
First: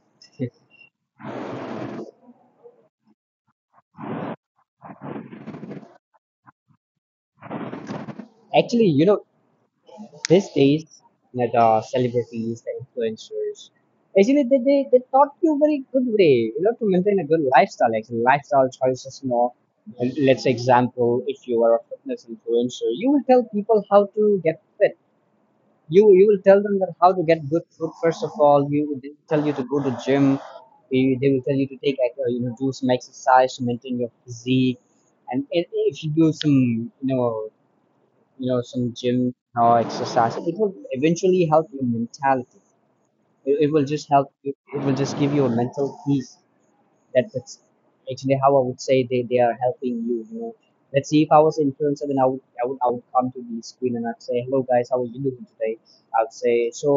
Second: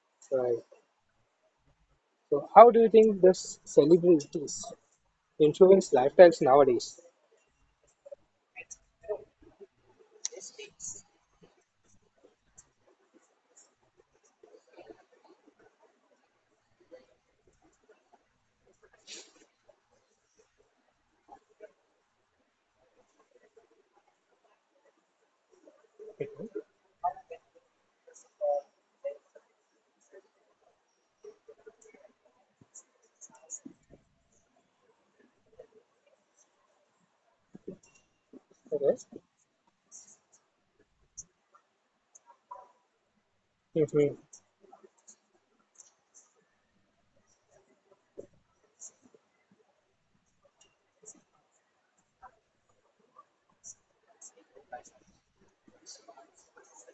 S2: Actually,
S1: Right. So how do you think this celebrities influence lifestyles nowadays?
S2: actually, you know, these days, you know, the celebrities, the influencers, actually, they taught you very good way, you know, to maintain a good lifestyle. Actually, lifestyle choices, you know. And let's say example, if you are a fitness influencer, you will tell people how to get fit. You will tell
S1: Mhm.
S2: them that how to get good food. First of all, you they will tell you to go to gym. They will tell you to take like, you know, do some exercise to maintain your physique. And if you do some, you know, you know, some gym
S1: Okay.
S2: or exercise, it will eventually help your mentality. It will just
S1: Mhm.
S2: help you, it will just give you a mental peace. That's actually how I would say they are helping you. You know, let's see if I was an influencer, then I would come to the screen and I'd say, "Hello guys, how are you doing today?" I'd say, "So,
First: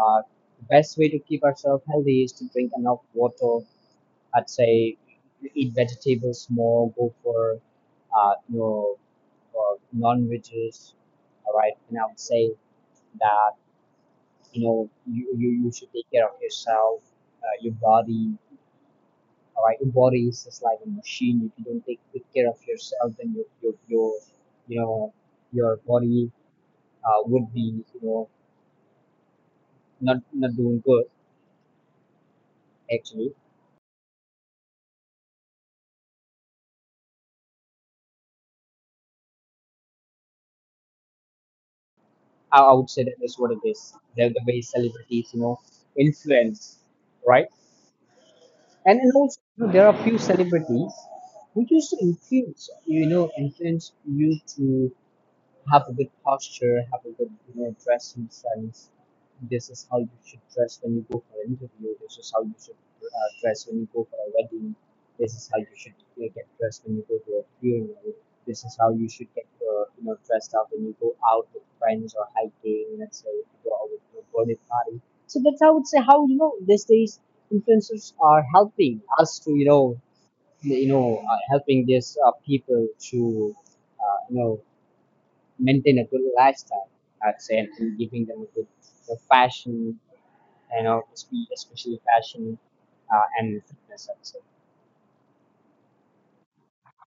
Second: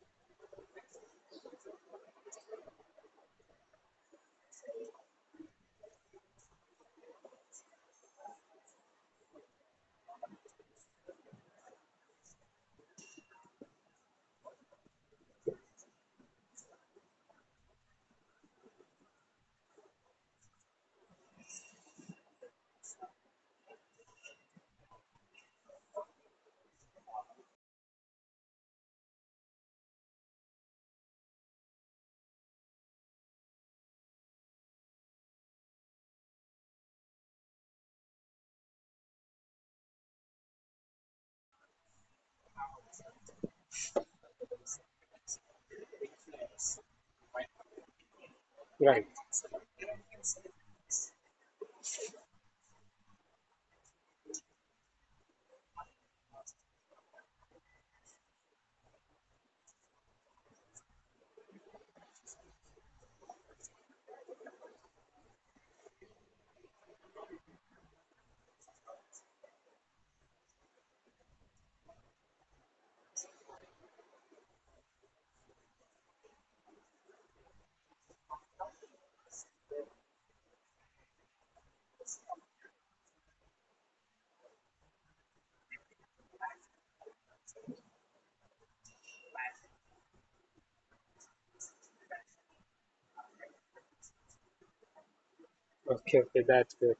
S2: uh, the best way to keep ourselves healthy is to drink enough water." I'd say, "Eat vegetables more. Go for uh, you know, or non-veggies, all right?" And I would say that, you know, you should take care of yourself, your body, all right, your body is just like a machine. If you don't take good care of yourself, then your, you know, your body would be, you know, not doing good actually. I would say that is what it is, the way celebrities, you know, influence, right. and
S1: Right.
S2: and also, you know, there are few celebrities who used to influence, you know, influence you to have a good posture, have a good, you know, dressing sense. This is how you should dress when you go for an interview. This is how you should dress when you go for a wedding. This is how you should get dressed when you go to a funeral. This is how you should get you know, dressed up when you go out with friends or hiking. Let's say if you go out with your birthday party. So that's, I would say, how, you know, these days influencers are helping us to, you know, you know, helping these people to you know, maintain a good lifestyle, I'd say, and giving them a good the fashion, you know, especially fashion and fitness, I'd say.
S1: Okay. Okay. That's good.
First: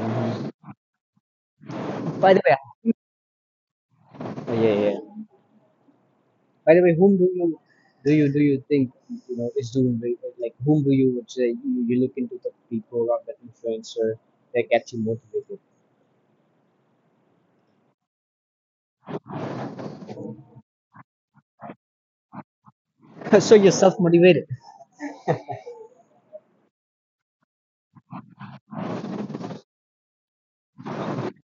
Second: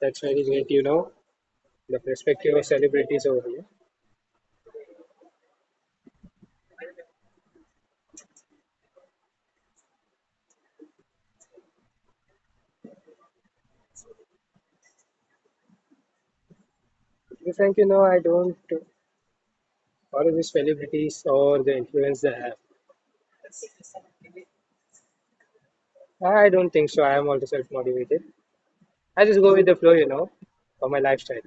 S1: That's very great. You know the
S2: By the
S1: perspective
S2: way,
S1: of celebrities over here.
S2: oh, yeah, yeah. By the way, whom do you do you think, you know, is doing very- like whom do you would say you look into the people or the influencer that gets you motivated?
S1: To be frank, you know I don't follow these celebrities or the influence they have.
S2: So you're self motivated.
S1: I don't think so. I am also self-motivated. I just go with the flow, you know, for my lifestyle.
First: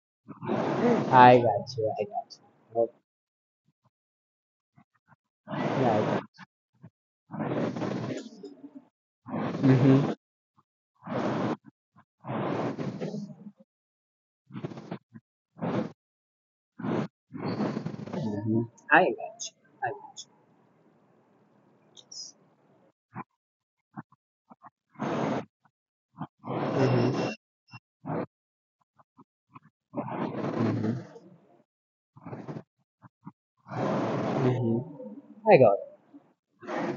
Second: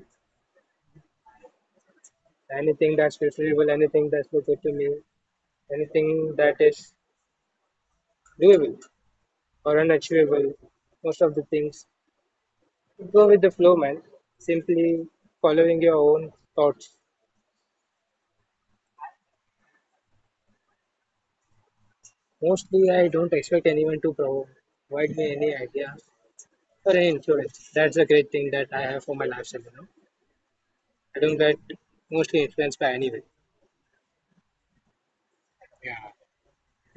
S2: I got you. I got you. Oh,
S1: Anything that's preferable, anything that's good to me,
S2: yeah, I got
S1: anything that is doable
S2: you.
S1: or
S2: Mm-hmm.
S1: unachievable, most of the things. Go with the flow, man. Simply following your own thoughts.
S2: Mm-hmm. I got you. I
S1: Mostly, I don't expect anyone to provide me any idea or any
S2: got you.
S1: influence. That's a great thing that I have for my lifestyle, you know.
S2: Mm-hmm.
S1: I don't get mostly influenced by anyone.
S2: Mm-hmm. I got.
S1: Yeah.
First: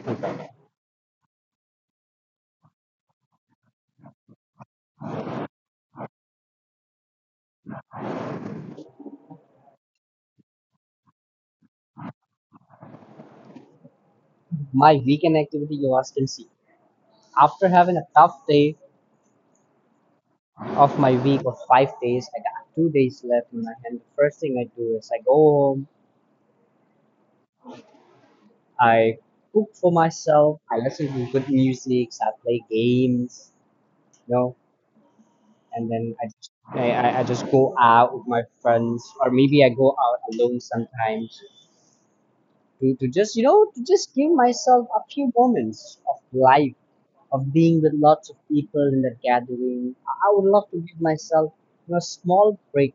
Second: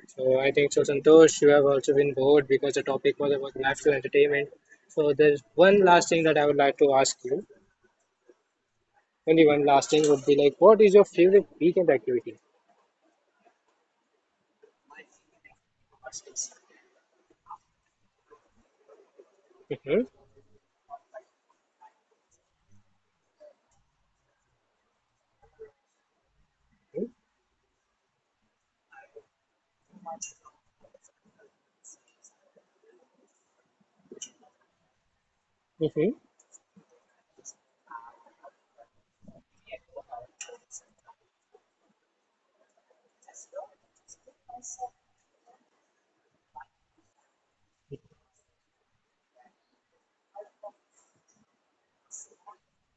S1: So I think so, Santosh, you have also been bored because the topic was about national entertainment. So there's one last thing that I would like to ask you. Only one last thing would be like, what is your favorite weekend activity?
S2: My weekend activity you all can see. After having a tough day
S1: Mm-hmm.
S2: of my week of 5 days, I got 2 days left in my hand. The first thing I do is I go home,
S1: Mm-hmm.
S2: I cook for myself, I listen to good music, I play games, you know, and
S1: Mm-hmm.
S2: then I just go out with my friends, or maybe I go out alone sometimes to just, you know, to just give myself a few moments of life of being with lots of people in that gathering. I would love to give myself, you know, a small break.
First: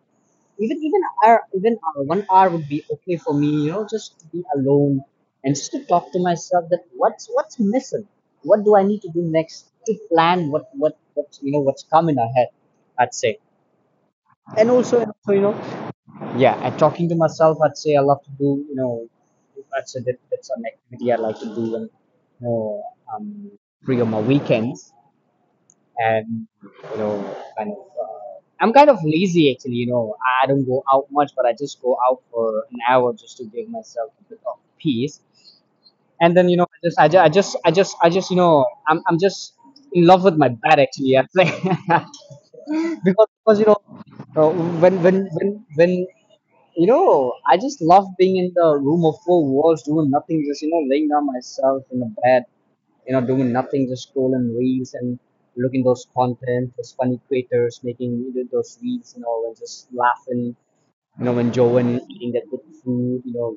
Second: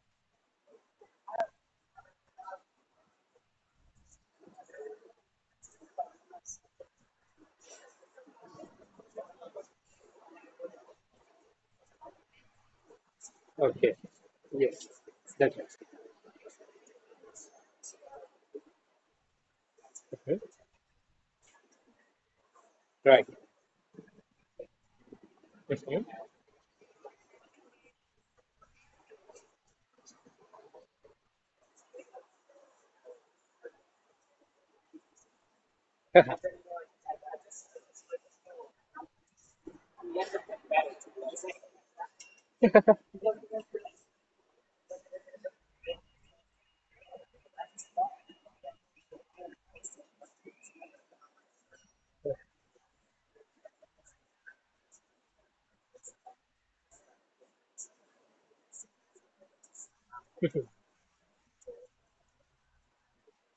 S2: 1 hour would be okay for me. You know, just to be alone and just to talk to myself. That what's missing? What do I need to do next to plan what, you know, what's coming ahead? I'd say.
S1: Okay. Yes.
S2: And also, you know,
S1: That's
S2: yeah, and talking to myself, I'd say I love to do, you know, I'd say that,
S1: Hmm.
S2: that's an activity I like to do when, you know,
S1: Right.
S2: um, free on my weekends
S1: Hmm.
S2: and, you know, kind of, I'm kind of lazy actually, you know, I don't go out much but I just go out for an hour just to give myself a bit of peace. And then, you know, I just, you know, I'm just in love with my bed actually, I think. Because, you know, uh, when, you know, I just love being in the room of four walls doing nothing, just, you know, laying down myself in the bed, you know, doing nothing, just scrolling reels and looking those content, those funny creators making those reels, you know, and just laughing, you know, enjoying eating that good food, you know,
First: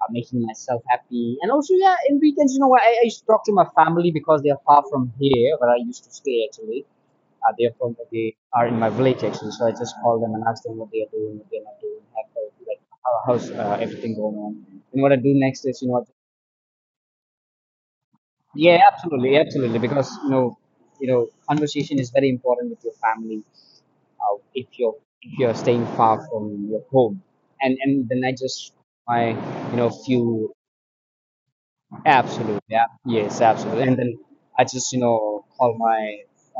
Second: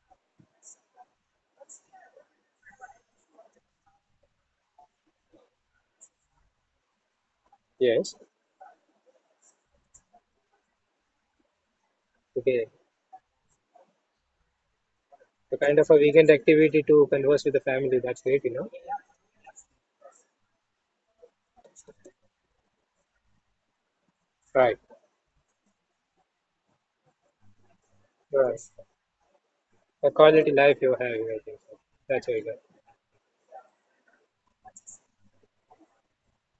S2: making myself happy. And also, yeah, in weekends, you know, I used to talk to my family because they are far from here where I used to stay actually.
S1: Yes.
S2: They are in my village actually, so I just call them and ask them what they are doing, what they're not doing,
S1: Okay.
S2: how's everything going on. And what I do
S1: So
S2: next
S1: kind
S2: is, you
S1: of a
S2: know,
S1: weekend activity to converse with the family. That's great, you know.
S2: yeah, absolutely, absolutely. Because you know, conversation is very important with your family. Uh, if
S1: Right.
S2: you're if you're staying far from your home, and then I
S1: Right.
S2: just my you know
S1: A quality
S2: few
S1: life you're having, I think so. That's very
S2: absolutely yeah yes absolutely, and then I just, you know, call my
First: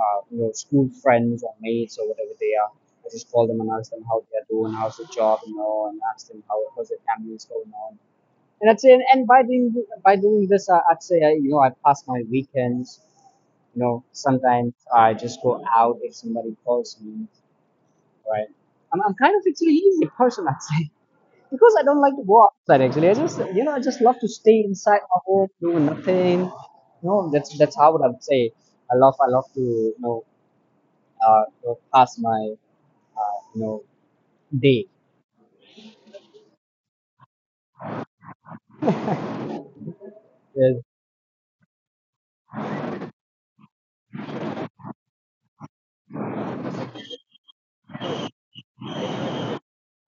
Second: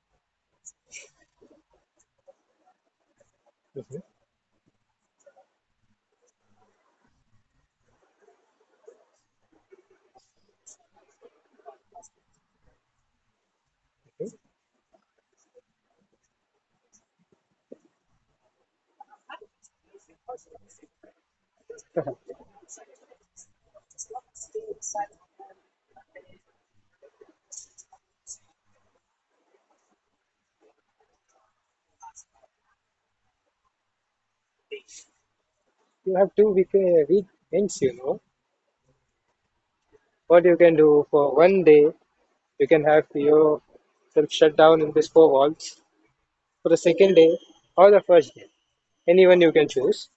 S2: you know, school friends or mates or whatever they are. I just call them and ask
S1: good.
S2: them how they are doing, how's the job, you know, and ask them how's their families going on, and I'd say, and by doing this, I'd say I, you know, I pass my weekends. You know,
S1: Hmm.
S2: sometimes I just go out if somebody calls me. Right. I'm kind of actually easy person, I'd say, because I don't like to go outside. Actually, I just, you know, I just love to stay inside my home, doing nothing. You know, that's how I would say. I love to, you know, pass my you know, day.
S1: You have two weekends, you know. What you can
S2: With
S1: do for one day, you can have yourself shut down in these four walls. For the second day or the first day, anyone you can choose.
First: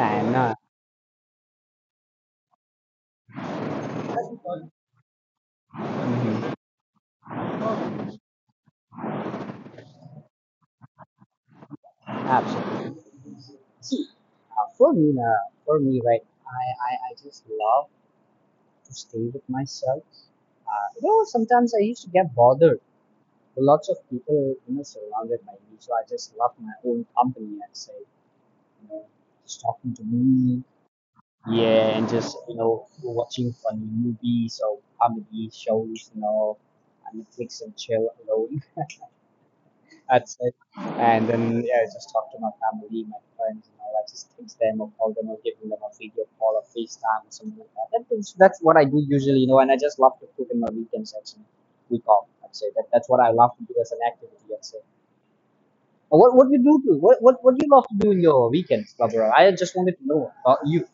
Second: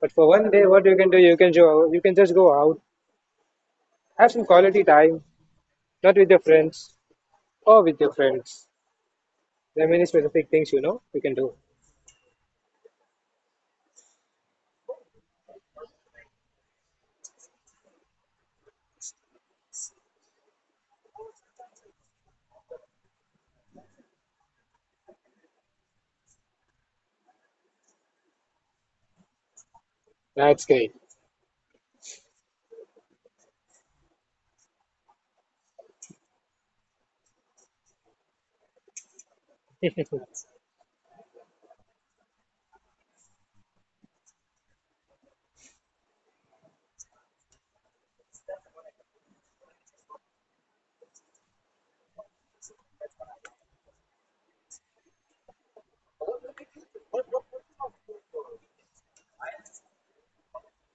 S1: But for one
S2: nah.
S1: day, what you can do, you can go, you can just go out, have some quality time, not with your
S2: Mhm.
S1: friends or with your friends. There are many specific things you know you can do.
S2: Absolutely. For me, now, for me, right, I just love to stay with myself. You know, sometimes I used to get bothered with lots of people, you know, surrounded by me. So I just love my own company and say, you know, just talking to
S1: That's
S2: me.
S1: great.
S2: Yeah, and just, you know, watching funny movies or comedy shows, you know, and Netflix and chill alone. That's it. And then yeah, I just talk to my family, my friends, you know, I just text them or call them or give them a video call or FaceTime or something like that. That's what I do usually, you know, and I just love to cook in my weekends actually. Week off, I'd say. That that's what I love to do as an activity, I'd say. What do you love to do in your weekends, Barbara? I just wanted to know about you.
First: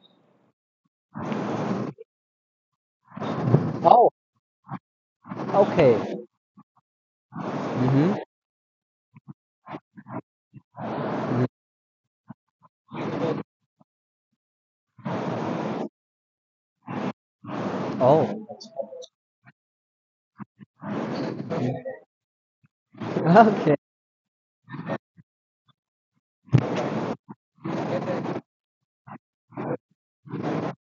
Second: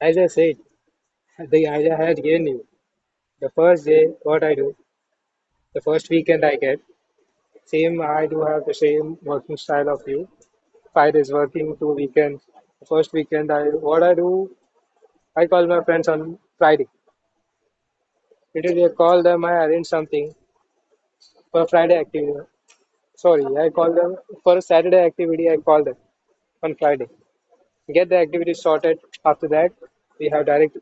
S1: As I said, the idea had given you. The first day,
S2: Oh,
S1: what I do, the first
S2: okay.
S1: weekend I get. Same,
S2: Mm-hmm.
S1: I do have the same working style of you. 5 days
S2: Hmm.
S1: working, two weekends. First weekend, I what I do, I call my friends on Friday.
S2: Oh,
S1: Literally, I call them, I arrange something for Friday activity. Sorry,
S2: that's
S1: I
S2: okay.
S1: call them for a Saturday activity. I call them on Friday. Get the activity sorted. After that, we have direct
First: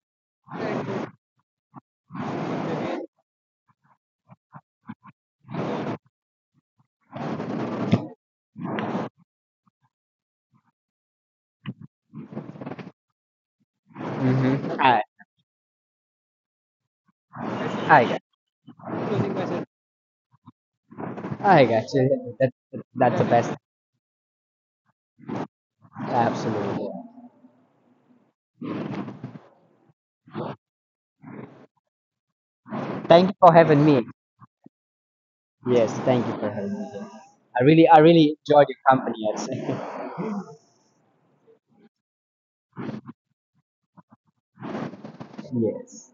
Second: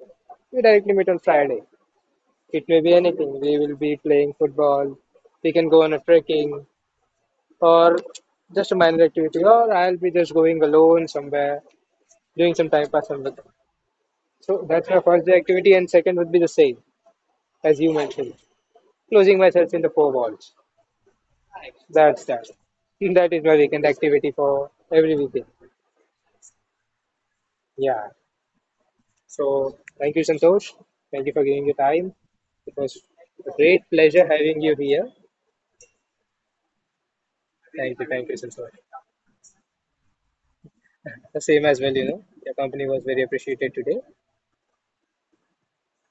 S1: we directly meet on Friday. It may be anything. We will be playing football. We can go on a trekking or just a minor activity. Or I'll be just going alone somewhere doing some time pass and look. So
S2: Mm-hmm.
S1: that's my
S2: I
S1: first day activity, and second would be the same as you
S2: I got
S1: mentioned, closing myself in the four walls.
S2: I got
S1: That's
S2: you.
S1: that.
S2: That, that's the
S1: That is
S2: best.
S1: my weekend activity for every weekend.
S2: Absolutely.
S1: Yeah. So thank you, Santosh. Thank you for giving your time. It was
S2: Thank you
S1: a
S2: for
S1: great
S2: having me.
S1: pleasure having you here.
S2: Yes, thank you for having me here. I
S1: Thank
S2: really
S1: you,
S2: enjoyed
S1: Santosh.
S2: your company. Yes,
S1: The same as well, you know. Your company was very appreciated today.
S2: yes.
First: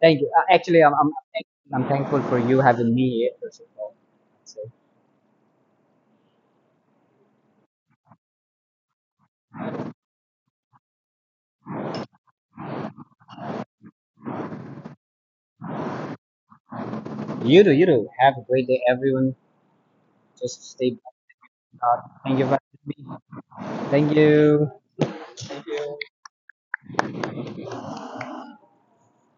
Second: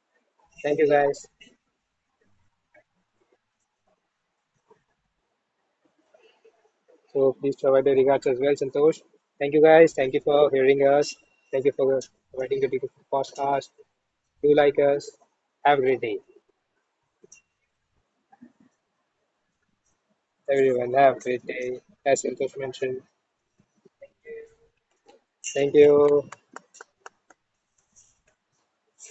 S2: Thank you.
S1: Thank you, guys.
S2: I'm thankful for you having me here. First of all, so
S1: So please provide the regards as well, Santosh. Thank you guys. Thank you for hearing us. Thank you for providing the beautiful podcast. Do like us. Have a great day.
S2: you do, you do. Have a great day, everyone. Just
S1: Everyone,
S2: stay.
S1: have a great day. As
S2: Thank you.
S1: Santosh
S2: Bye.
S1: mentioned.
S2: Thank you.
S1: Thank you.